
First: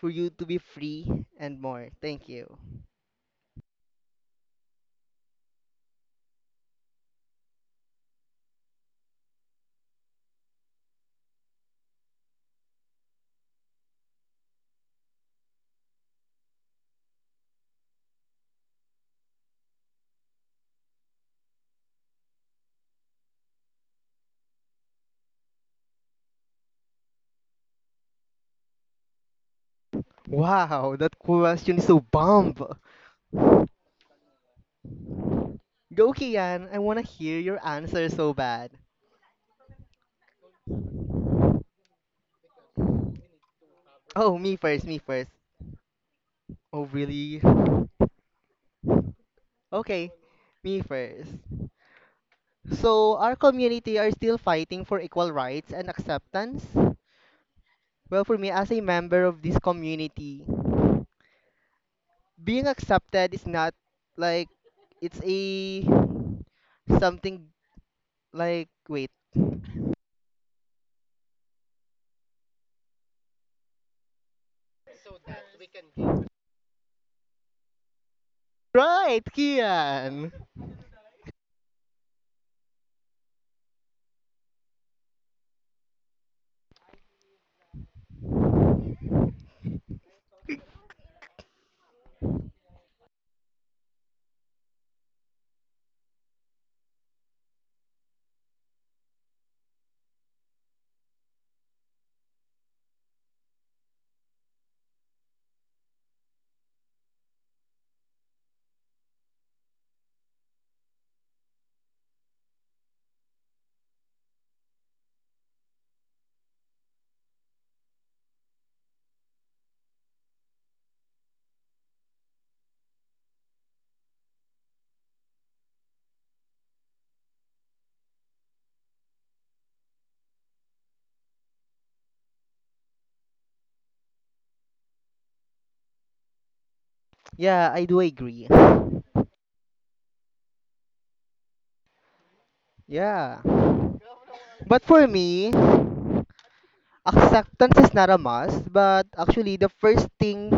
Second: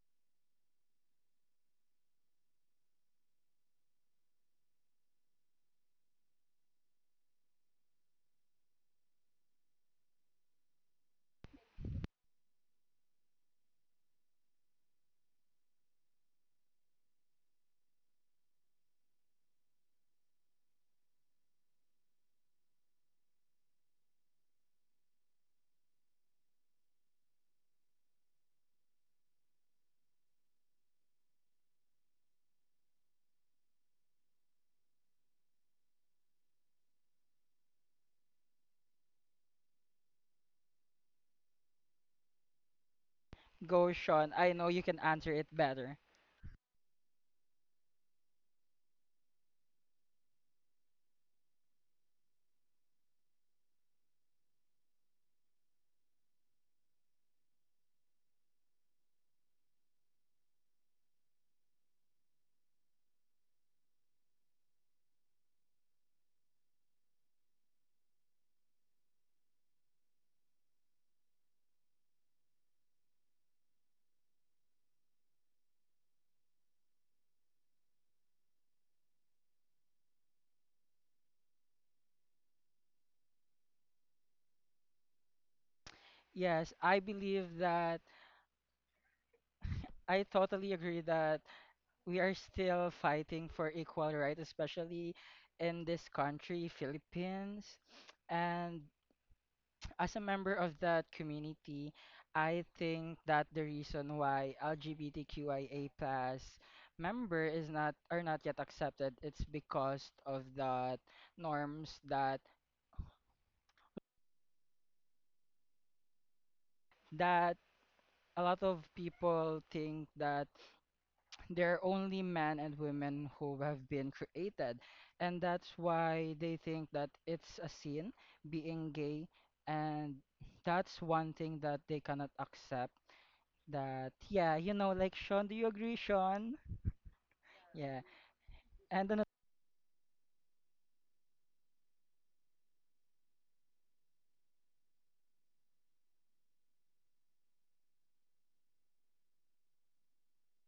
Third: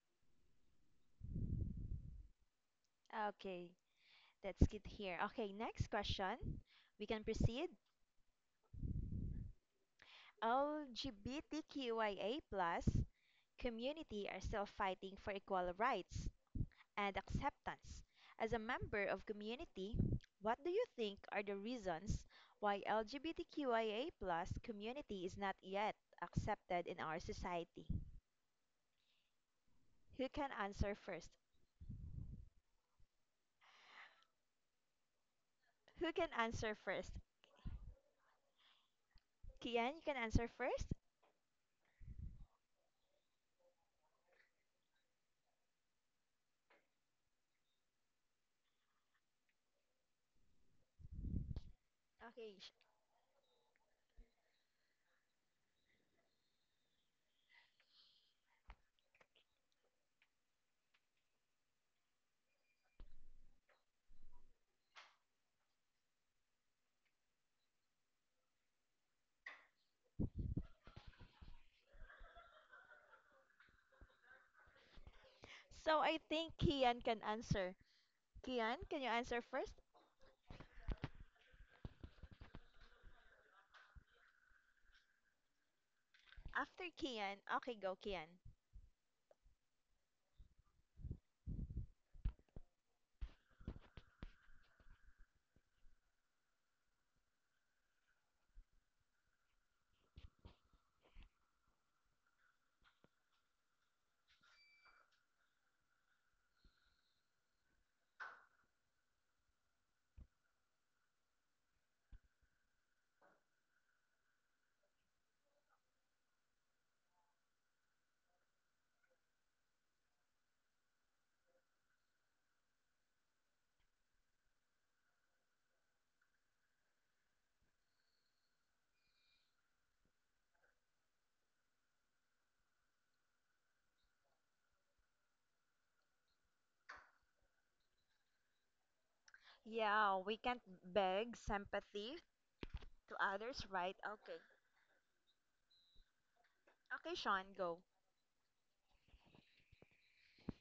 Speaker 3: for you to be free and more. Thank you.
Speaker 1: Okay, that's good here. Okay, next question. We can proceed. LGBTQIA plus community are still fighting for equal rights and acceptance. As a member of community, what do you think are the reasons why LGBTQIA plus community is not yet accepted in our society? Who can answer
Speaker 3: Wow, that
Speaker 1: first?
Speaker 3: question is so bomb.
Speaker 1: Who
Speaker 3: Go,
Speaker 1: can
Speaker 3: Kian.
Speaker 1: answer
Speaker 3: I want to
Speaker 1: first?
Speaker 3: hear your answer so bad.
Speaker 1: Kian, you can answer first?
Speaker 2: Go, Sean.
Speaker 3: Oh,
Speaker 2: I
Speaker 3: me
Speaker 2: know you
Speaker 3: first,
Speaker 2: can
Speaker 3: me first.
Speaker 2: answer it better.
Speaker 3: Oh, really? Okay, me first.
Speaker 1: Okay.
Speaker 3: So, our community are still fighting for equal rights and acceptance. Well, for me, as a member of this community, being accepted is not like it's a something like wait.
Speaker 1: So I
Speaker 3: (laughs)
Speaker 1: think Kian can answer. Kian, can you
Speaker 3: Right,
Speaker 1: answer first?
Speaker 3: Kian.
Speaker 2: Yes,
Speaker 1: After
Speaker 2: I
Speaker 1: Kian,
Speaker 2: believe
Speaker 1: okay,
Speaker 2: that
Speaker 1: go Kian.
Speaker 2: I totally agree that we are still fighting for equal rights, especially in this country, Philippines. And as a member of that community, I think that the reason why LGBTQIA plus member is not are not yet accepted, it's because of the norms that a lot of people think that there are only men and women who have been created, and that's why they think that it's a sin being gay, and that's one thing that they cannot accept. That yeah, you know, like Sean, do you agree, Sean?
Speaker 3: Yeah, I
Speaker 2: Yeah,
Speaker 3: do agree.
Speaker 2: and then
Speaker 1: Yeah, we can't beg sympathy to
Speaker 3: Yeah.
Speaker 1: others, right? Okay.
Speaker 3: But for me,
Speaker 1: Okay, Sean, go.
Speaker 3: acceptance is not a must, but actually the first thing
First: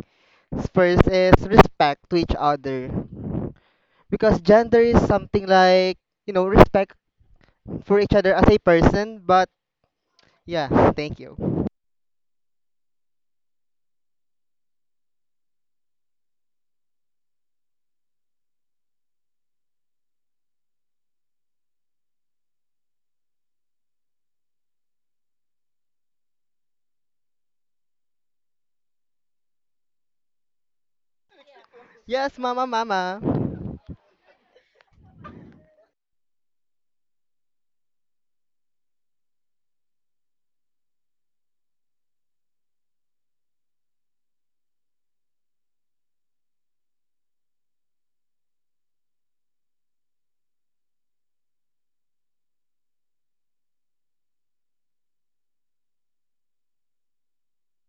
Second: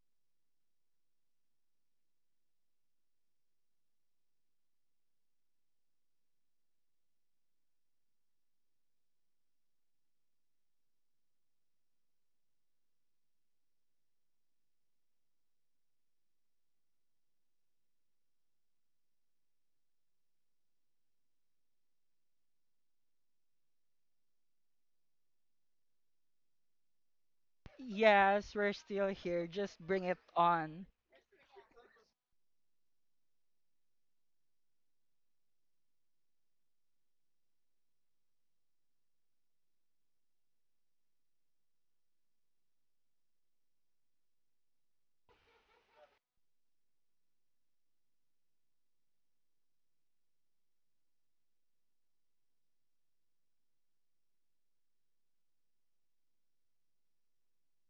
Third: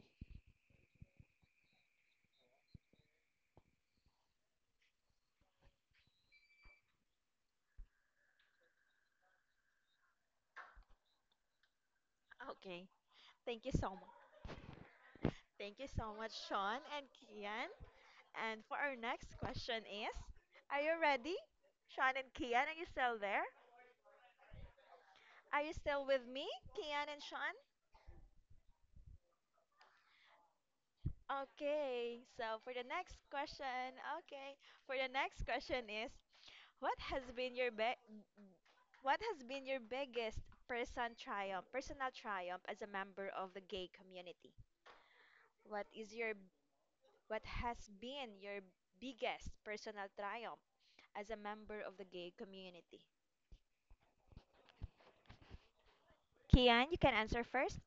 Speaker 3: first is respect to each other. Because gender is something like, you know, respect for each other as a person. But yeah, (laughs) thank you.
Speaker 1: Okay, thank you so much. Thank you so much, Sean and Kian. And for our next question is, are you ready? Sean and Kian, are you still there? Are you still with me, Kian and Sean?
Speaker 2: yes, we're still here. Just bring it on.
Speaker 1: Okay,
Speaker 3: Yes,
Speaker 1: so
Speaker 3: mama,
Speaker 1: for the
Speaker 3: mama.
Speaker 1: next question, okay, for the next question is, what has been what has been your biggest personal triumph as a member of the gay community? What is your what has been your biggest personal triumph as a member of the gay community? Kian, you can answer first.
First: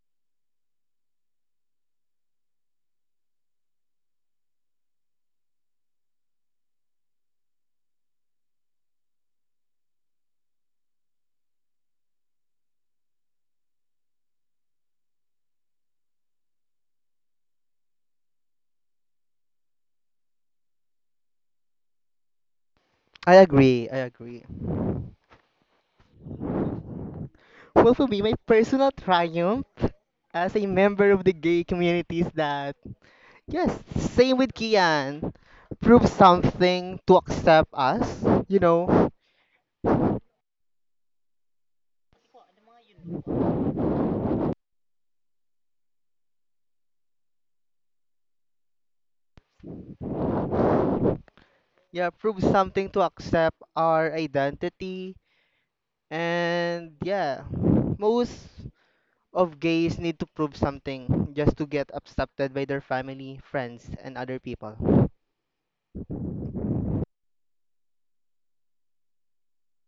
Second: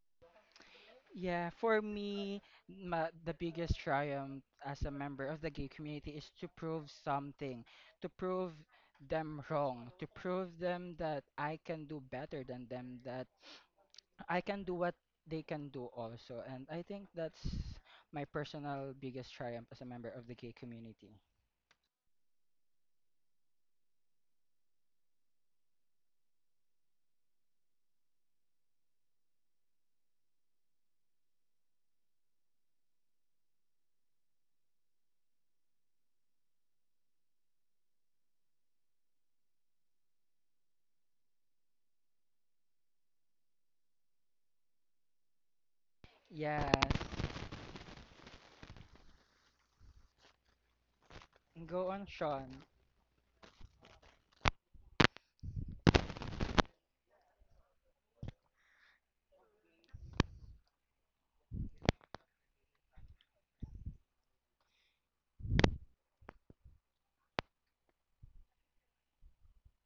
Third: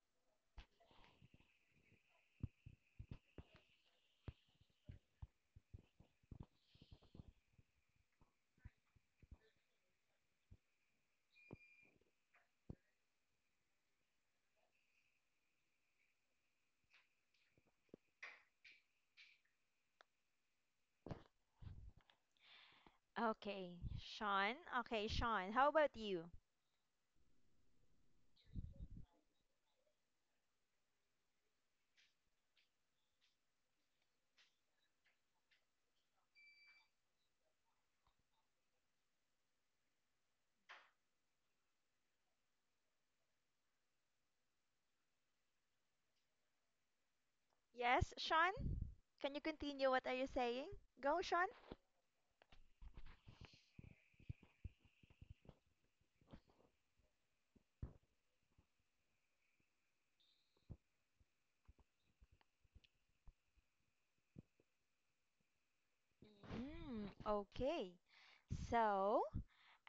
Speaker 2: Yeah, for me, ma the biggest triumph as a member of the gay community is to prove something, to prove them wrong, to prove them that I can do better than them, that I can do what they can do also. And I think that's my personal biggest triumph as a member of the gay community.
Speaker 3: I
Speaker 1: Okay,
Speaker 3: agree, I agree.
Speaker 1: Sean. Okay, Sean. How about you?
Speaker 3: What will be my personal triumph as a member of the gay community is that, yes, same with Kian, prove something to accept us, you know?
Speaker 2: Yes,
Speaker 1: Yes, Sean. Can you continue what are you saying? Go, Sean.
Speaker 2: go on,
Speaker 3: Yeah, prove
Speaker 2: Sean.
Speaker 3: something to accept our identity. And yeah, most of gays need to prove something just to get accepted by their family, friends, and other people.
Speaker 1: Mm, okay. So,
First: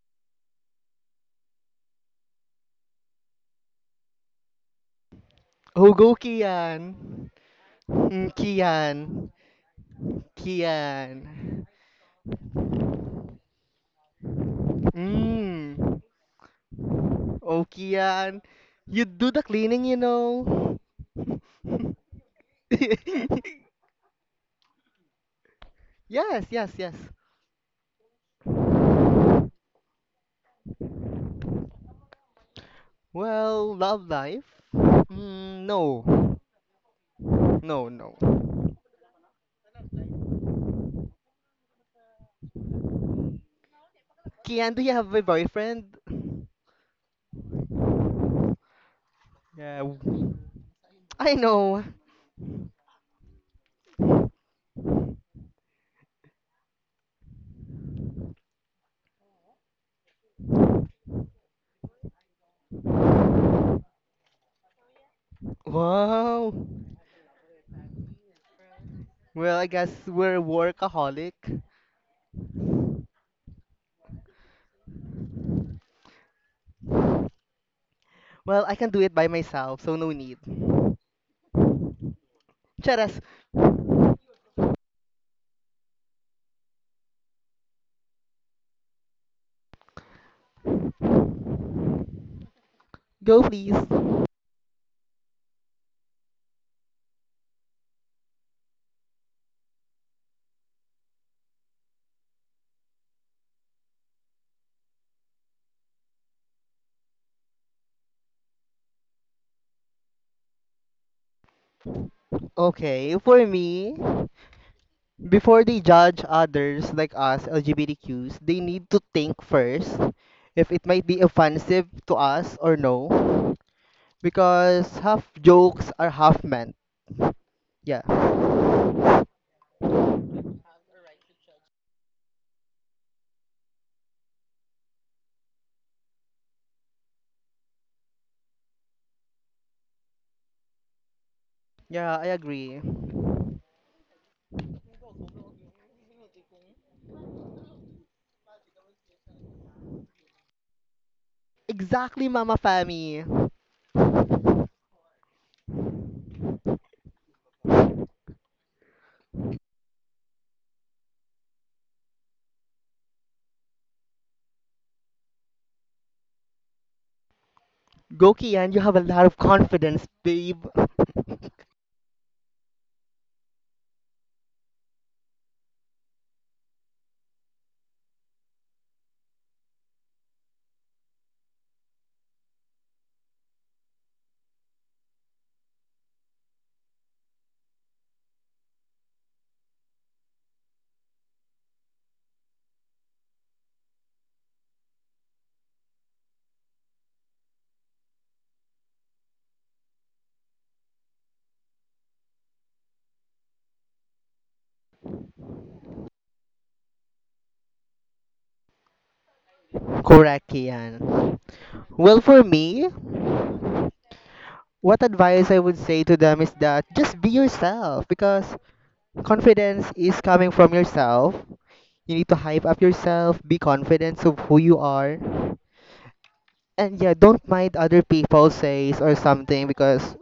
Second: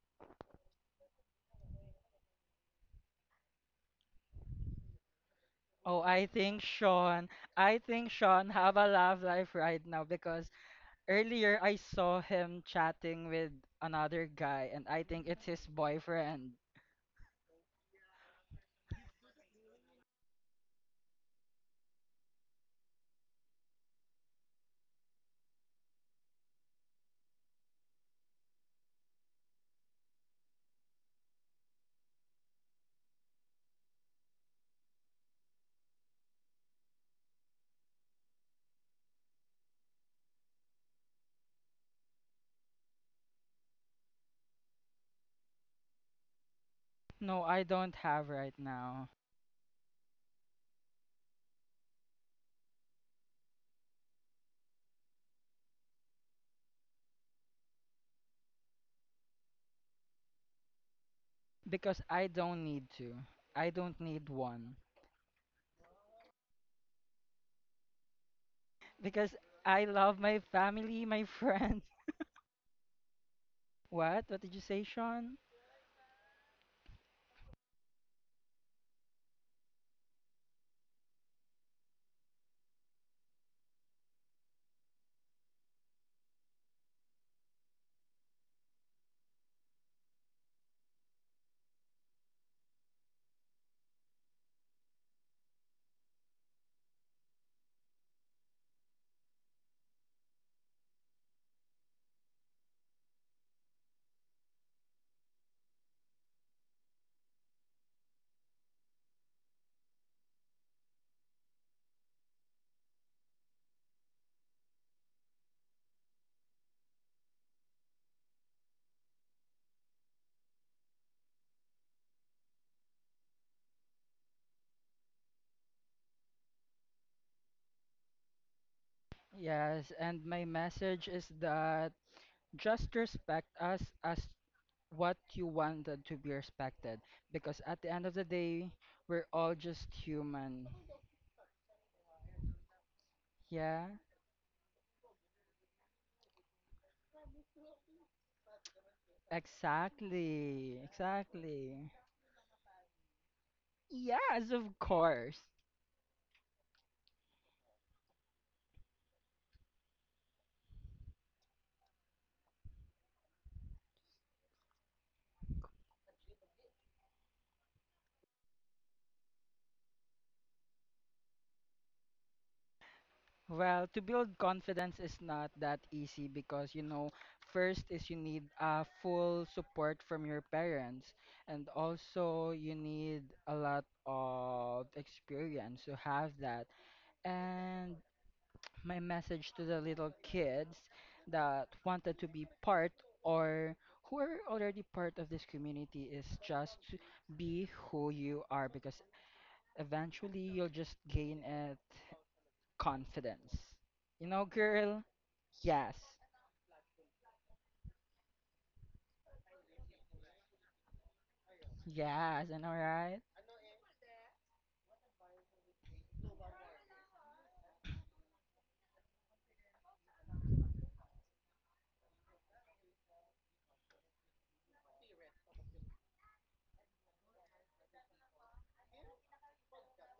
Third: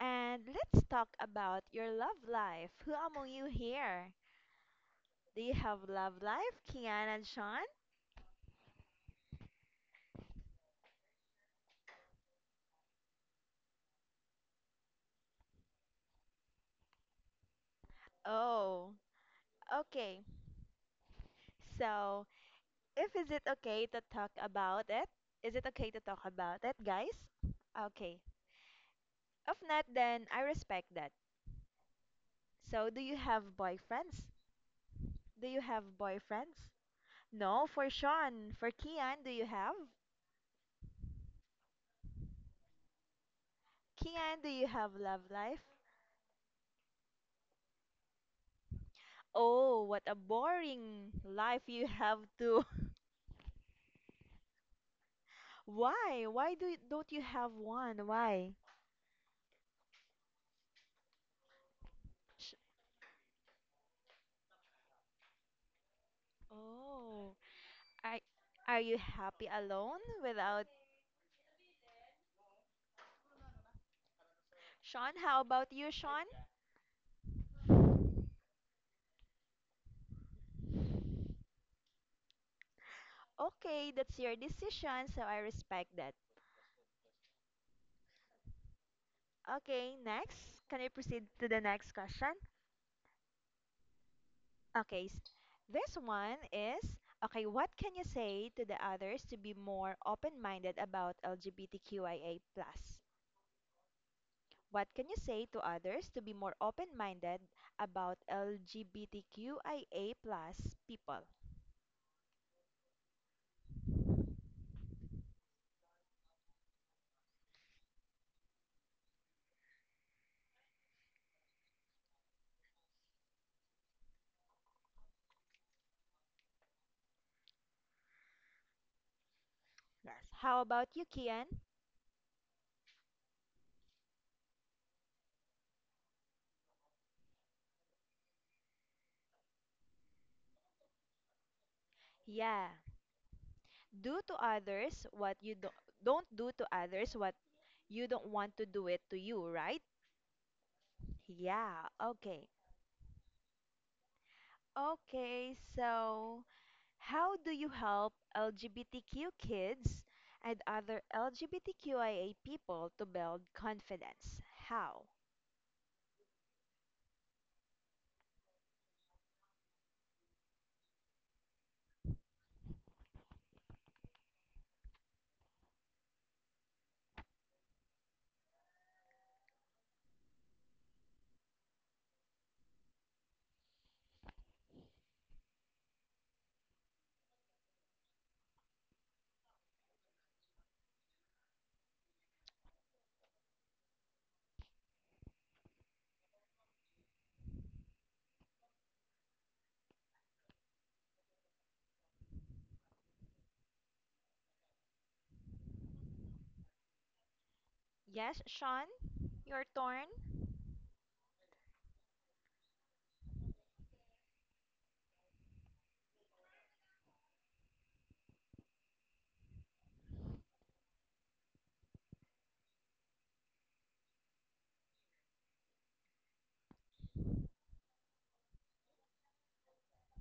Speaker 1: and let's talk about your love life. Who among you here? Do you have
Speaker 3: Oh,
Speaker 2: Oh,
Speaker 3: go
Speaker 1: love
Speaker 2: I
Speaker 1: life,
Speaker 2: think
Speaker 1: Kian and
Speaker 2: Sean,
Speaker 3: Kian!
Speaker 1: Sean?
Speaker 2: I think
Speaker 3: Mm,
Speaker 2: Sean have a love
Speaker 3: Kian!
Speaker 2: life right now because earlier,
Speaker 3: Kian!
Speaker 2: I saw him chatting with another guy, and I think it's his
Speaker 3: Mm.
Speaker 2: boyfriend.
Speaker 3: Oh, Kian!
Speaker 1: Oh,
Speaker 3: You do the cleaning, you
Speaker 1: okay.
Speaker 3: know?
Speaker 1: So, if
Speaker 3: (laughs)
Speaker 1: is it okay to talk about it? Is it okay to talk
Speaker 3: Yes,
Speaker 1: about
Speaker 3: yes,
Speaker 1: it,
Speaker 3: yes.
Speaker 1: guys? Okay. If not, then I respect that. So, do you have
Speaker 3: Well, love
Speaker 1: boyfriends?
Speaker 3: life?
Speaker 1: Do you
Speaker 3: Mm,
Speaker 1: have
Speaker 3: no.
Speaker 1: boyfriends? No,
Speaker 3: No,
Speaker 1: for
Speaker 3: no.
Speaker 1: Sean. For Kian, do you have? Kian, do you
Speaker 3: Kian, do you
Speaker 1: have
Speaker 3: have a
Speaker 1: love life?
Speaker 3: boyfriend?
Speaker 2: No, I don't have right now
Speaker 1: Oh,
Speaker 3: Yeah.
Speaker 1: what a boring
Speaker 3: I
Speaker 1: life
Speaker 3: know.
Speaker 1: you have too. Why? Why do you, don't you have one? Why?
Speaker 2: because I
Speaker 1: Sh-
Speaker 2: don't need to. I don't need one
Speaker 3: Wow.
Speaker 1: oh, are are you
Speaker 2: because
Speaker 1: happy
Speaker 3: Well, I
Speaker 2: I
Speaker 3: guess
Speaker 1: alone
Speaker 2: love
Speaker 3: we're
Speaker 2: my
Speaker 1: without
Speaker 2: family, my
Speaker 3: workaholic.
Speaker 2: friends. (laughs) What? What did you say,
Speaker 1: Sean?
Speaker 2: Sean?
Speaker 1: How about you, Sean?
Speaker 3: Well, I can do it by myself, so no need. Charas,
Speaker 1: Okay, that's your decision, so I respect that. Okay, next. Can we proceed to the next question?
Speaker 3: go please.
Speaker 1: Okay, this one is okay, what can you say to the others to be more open-minded about LGBTQIA plus? What can you say to others to be more open-minded about LGBTQIA+ plus people?
Speaker 3: Okay, for me, before they judge others like us, LGBTQs, they need to think first if it might be offensive to us or no. Because half jokes are half meant. Yeah.
Speaker 2: Yes, and
Speaker 1: Yes.
Speaker 2: my
Speaker 1: How about you,
Speaker 2: message is
Speaker 1: Kian?
Speaker 2: that just respect us as what you wanted to be respected because at the end of the day, we're all just human.
Speaker 3: Yeah, I
Speaker 1: Yeah.
Speaker 3: agree.
Speaker 2: Yeah.
Speaker 1: Do to others what don't do to others what you don't want to do it to you, right?
Speaker 2: Exactly,
Speaker 1: Yeah.
Speaker 2: exactly.
Speaker 3: Exactly,
Speaker 1: Okay.
Speaker 3: Mama Fami.
Speaker 2: Yes, of course.
Speaker 1: Okay. So, how do you help LGBTQ kids and other LGBTQIA people to build confidence? How?
Speaker 3: Go, Kian, you have a lot of confidence, babe. (laughs)
Speaker 2: Well, to build confidence is not that easy because, first is you need full support from your parents, and also you need a lot of experience to have that. And my message to the little kids that wanted to be part or who are already part of this community is just to be who you are because eventually, you'll just gain it confidence. You know, girl? Yes.
Speaker 1: Yes, Sean? You're torn?
Speaker 3: Correct, Kian. Well, for
Speaker 2: Yes, I know,
Speaker 3: me,
Speaker 2: right?
Speaker 3: what advice I would say to them is that just be yourself because confidence is coming from yourself. You need to hype up yourself, be confident of who you are. And yeah, don't mind other people says or something because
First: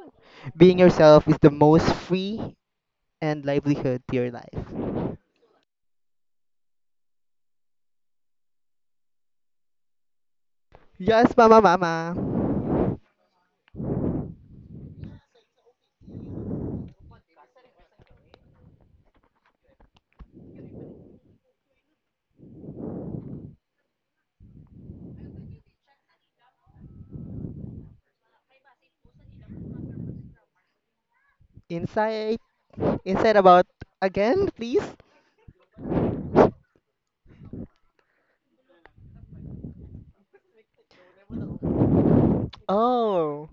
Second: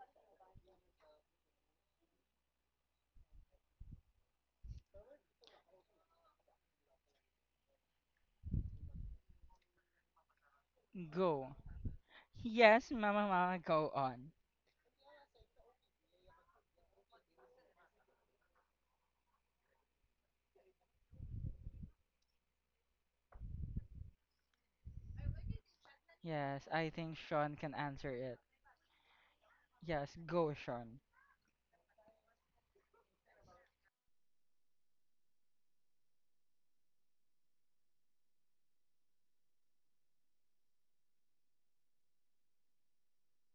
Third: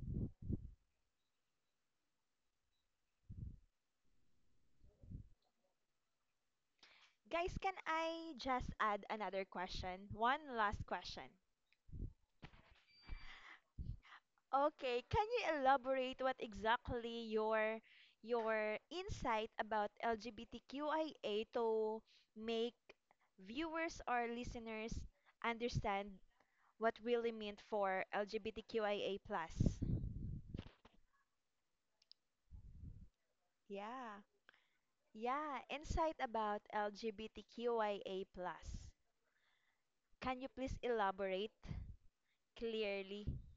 Speaker 3: being yourself is the most free and livelihood to your life.
Speaker 1: Guys, can I just add another question? One last question.
Speaker 3: Yes,
Speaker 2: Go.
Speaker 3: mama, mama.
Speaker 2: Yes, Mama Mama, go on.
Speaker 1: Okay, can you elaborate what exactly your insight about LGBTQIA to make viewers or listeners understand
Speaker 2: Yes, I
Speaker 1: what
Speaker 2: think
Speaker 1: really
Speaker 2: Sean
Speaker 1: meant
Speaker 2: can
Speaker 1: for
Speaker 2: answer it.
Speaker 1: LGBTQIA plus?
Speaker 2: Yes, go, Sean.
Speaker 3: Insight, insight about,
Speaker 1: Yeah.
Speaker 3: again, please.
Speaker 1: Yeah, insight about LGBTQIA plus. Can you please elaborate clearly?
Speaker 3: Oh.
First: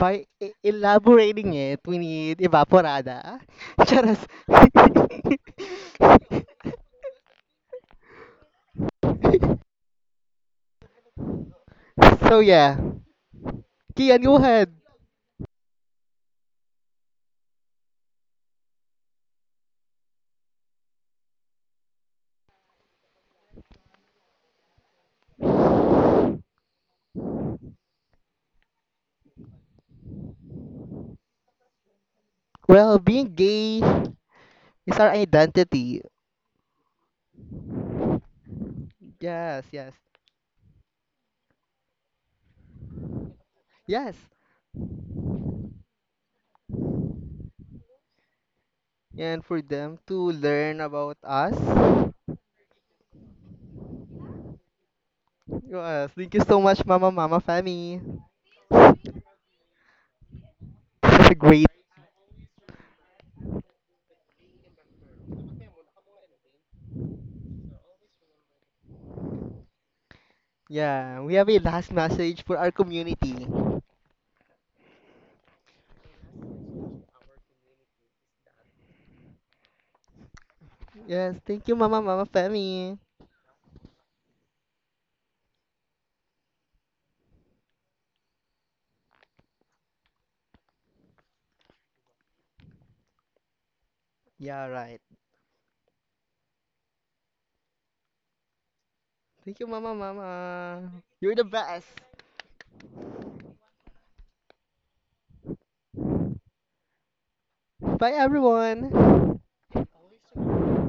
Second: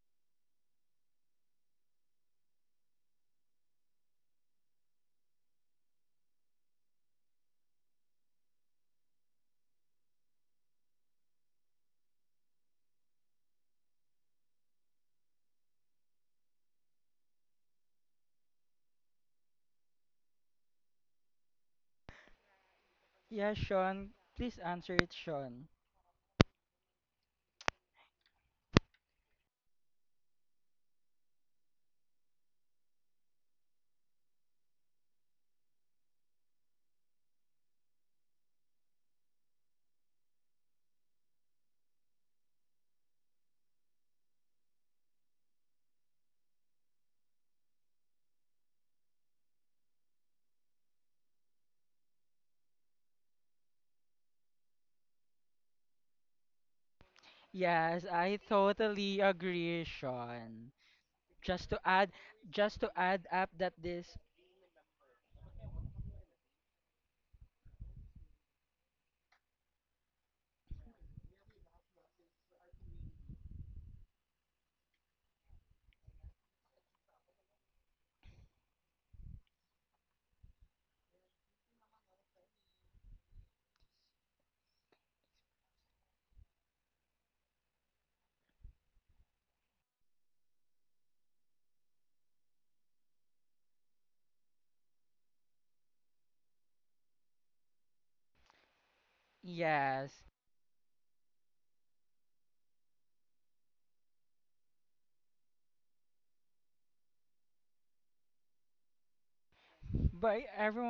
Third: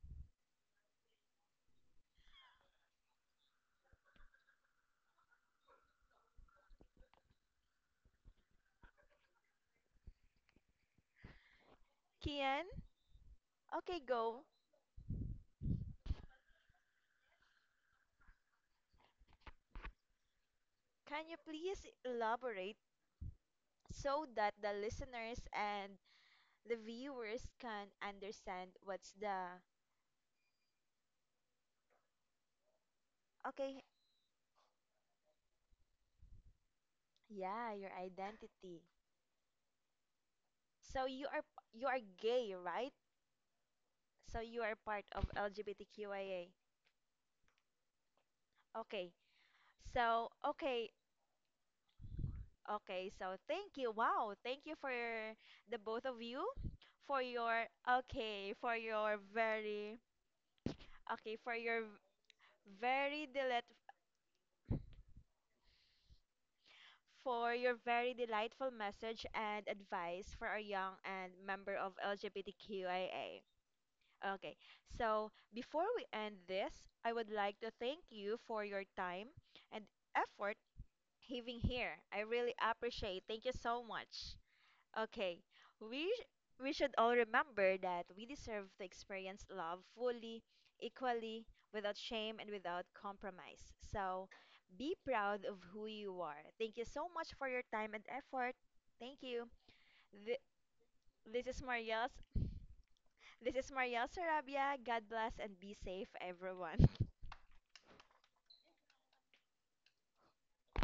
Speaker 3: By elaborating it, we need evaporada. (laughs) Charas. So
Speaker 1: Kian?
Speaker 3: yeah,
Speaker 1: Okay,
Speaker 3: Kian, go
Speaker 1: go.
Speaker 3: ahead.
Speaker 1: Can you please elaborate
Speaker 2: Yes, Sean,
Speaker 1: so that
Speaker 2: please
Speaker 1: the
Speaker 2: answer it,
Speaker 1: listeners
Speaker 2: Sean.
Speaker 1: and the viewers can understand what's the
Speaker 3: Well, being gay
Speaker 1: okay,
Speaker 3: is our identity.
Speaker 1: yeah, your identity.
Speaker 3: Yes, yes,
Speaker 1: So you are gay, right?
Speaker 3: yes.
Speaker 1: So you are part of LGBTQIA. Okay.
Speaker 3: And for them to
Speaker 1: So
Speaker 3: learn
Speaker 1: okay,
Speaker 3: about us.
Speaker 1: okay. So thank you. Wow, thank you for the both
Speaker 3: Yes,
Speaker 1: of
Speaker 3: thank you
Speaker 1: you
Speaker 3: so much, Mama
Speaker 1: for
Speaker 3: Mama
Speaker 1: your
Speaker 3: Fami.
Speaker 2: Yes, I totally agree, Sean.
Speaker 3: That's a
Speaker 1: for
Speaker 3: great.
Speaker 2: Just to
Speaker 1: your
Speaker 2: add, just to add
Speaker 1: very
Speaker 2: up
Speaker 1: delet
Speaker 2: that this,
Speaker 1: for your very delightful message and advice for our young
Speaker 3: Yeah, we
Speaker 1: and
Speaker 3: have a
Speaker 1: member
Speaker 3: last
Speaker 1: of
Speaker 3: message for our community.
Speaker 1: LGBTQIA. Okay, so before we end this, I would like to thank you for your time and effort
Speaker 3: Yes,
Speaker 1: having
Speaker 3: thank you, Mama
Speaker 1: here. I
Speaker 3: Mama
Speaker 1: really
Speaker 3: Femi.
Speaker 1: appreciate. Thank you so much. Okay, we sh- we should all remember that we deserve to experience love fully, equally, without shame and without compromise. So,
Speaker 3: Yeah,
Speaker 1: be
Speaker 3: right.
Speaker 1: proud of who you are. Thank you so much for your time and effort. Thank you.
Speaker 3: Thank you, Mama,
Speaker 2: yes.
Speaker 1: Th-
Speaker 3: Mama. You're the
Speaker 1: this is
Speaker 3: best.
Speaker 1: Mariel. This is Mariel Sarabia. God bless and be safe, everyone.
Speaker 3: Bye, everyone.
Speaker 2: Bye, everyone.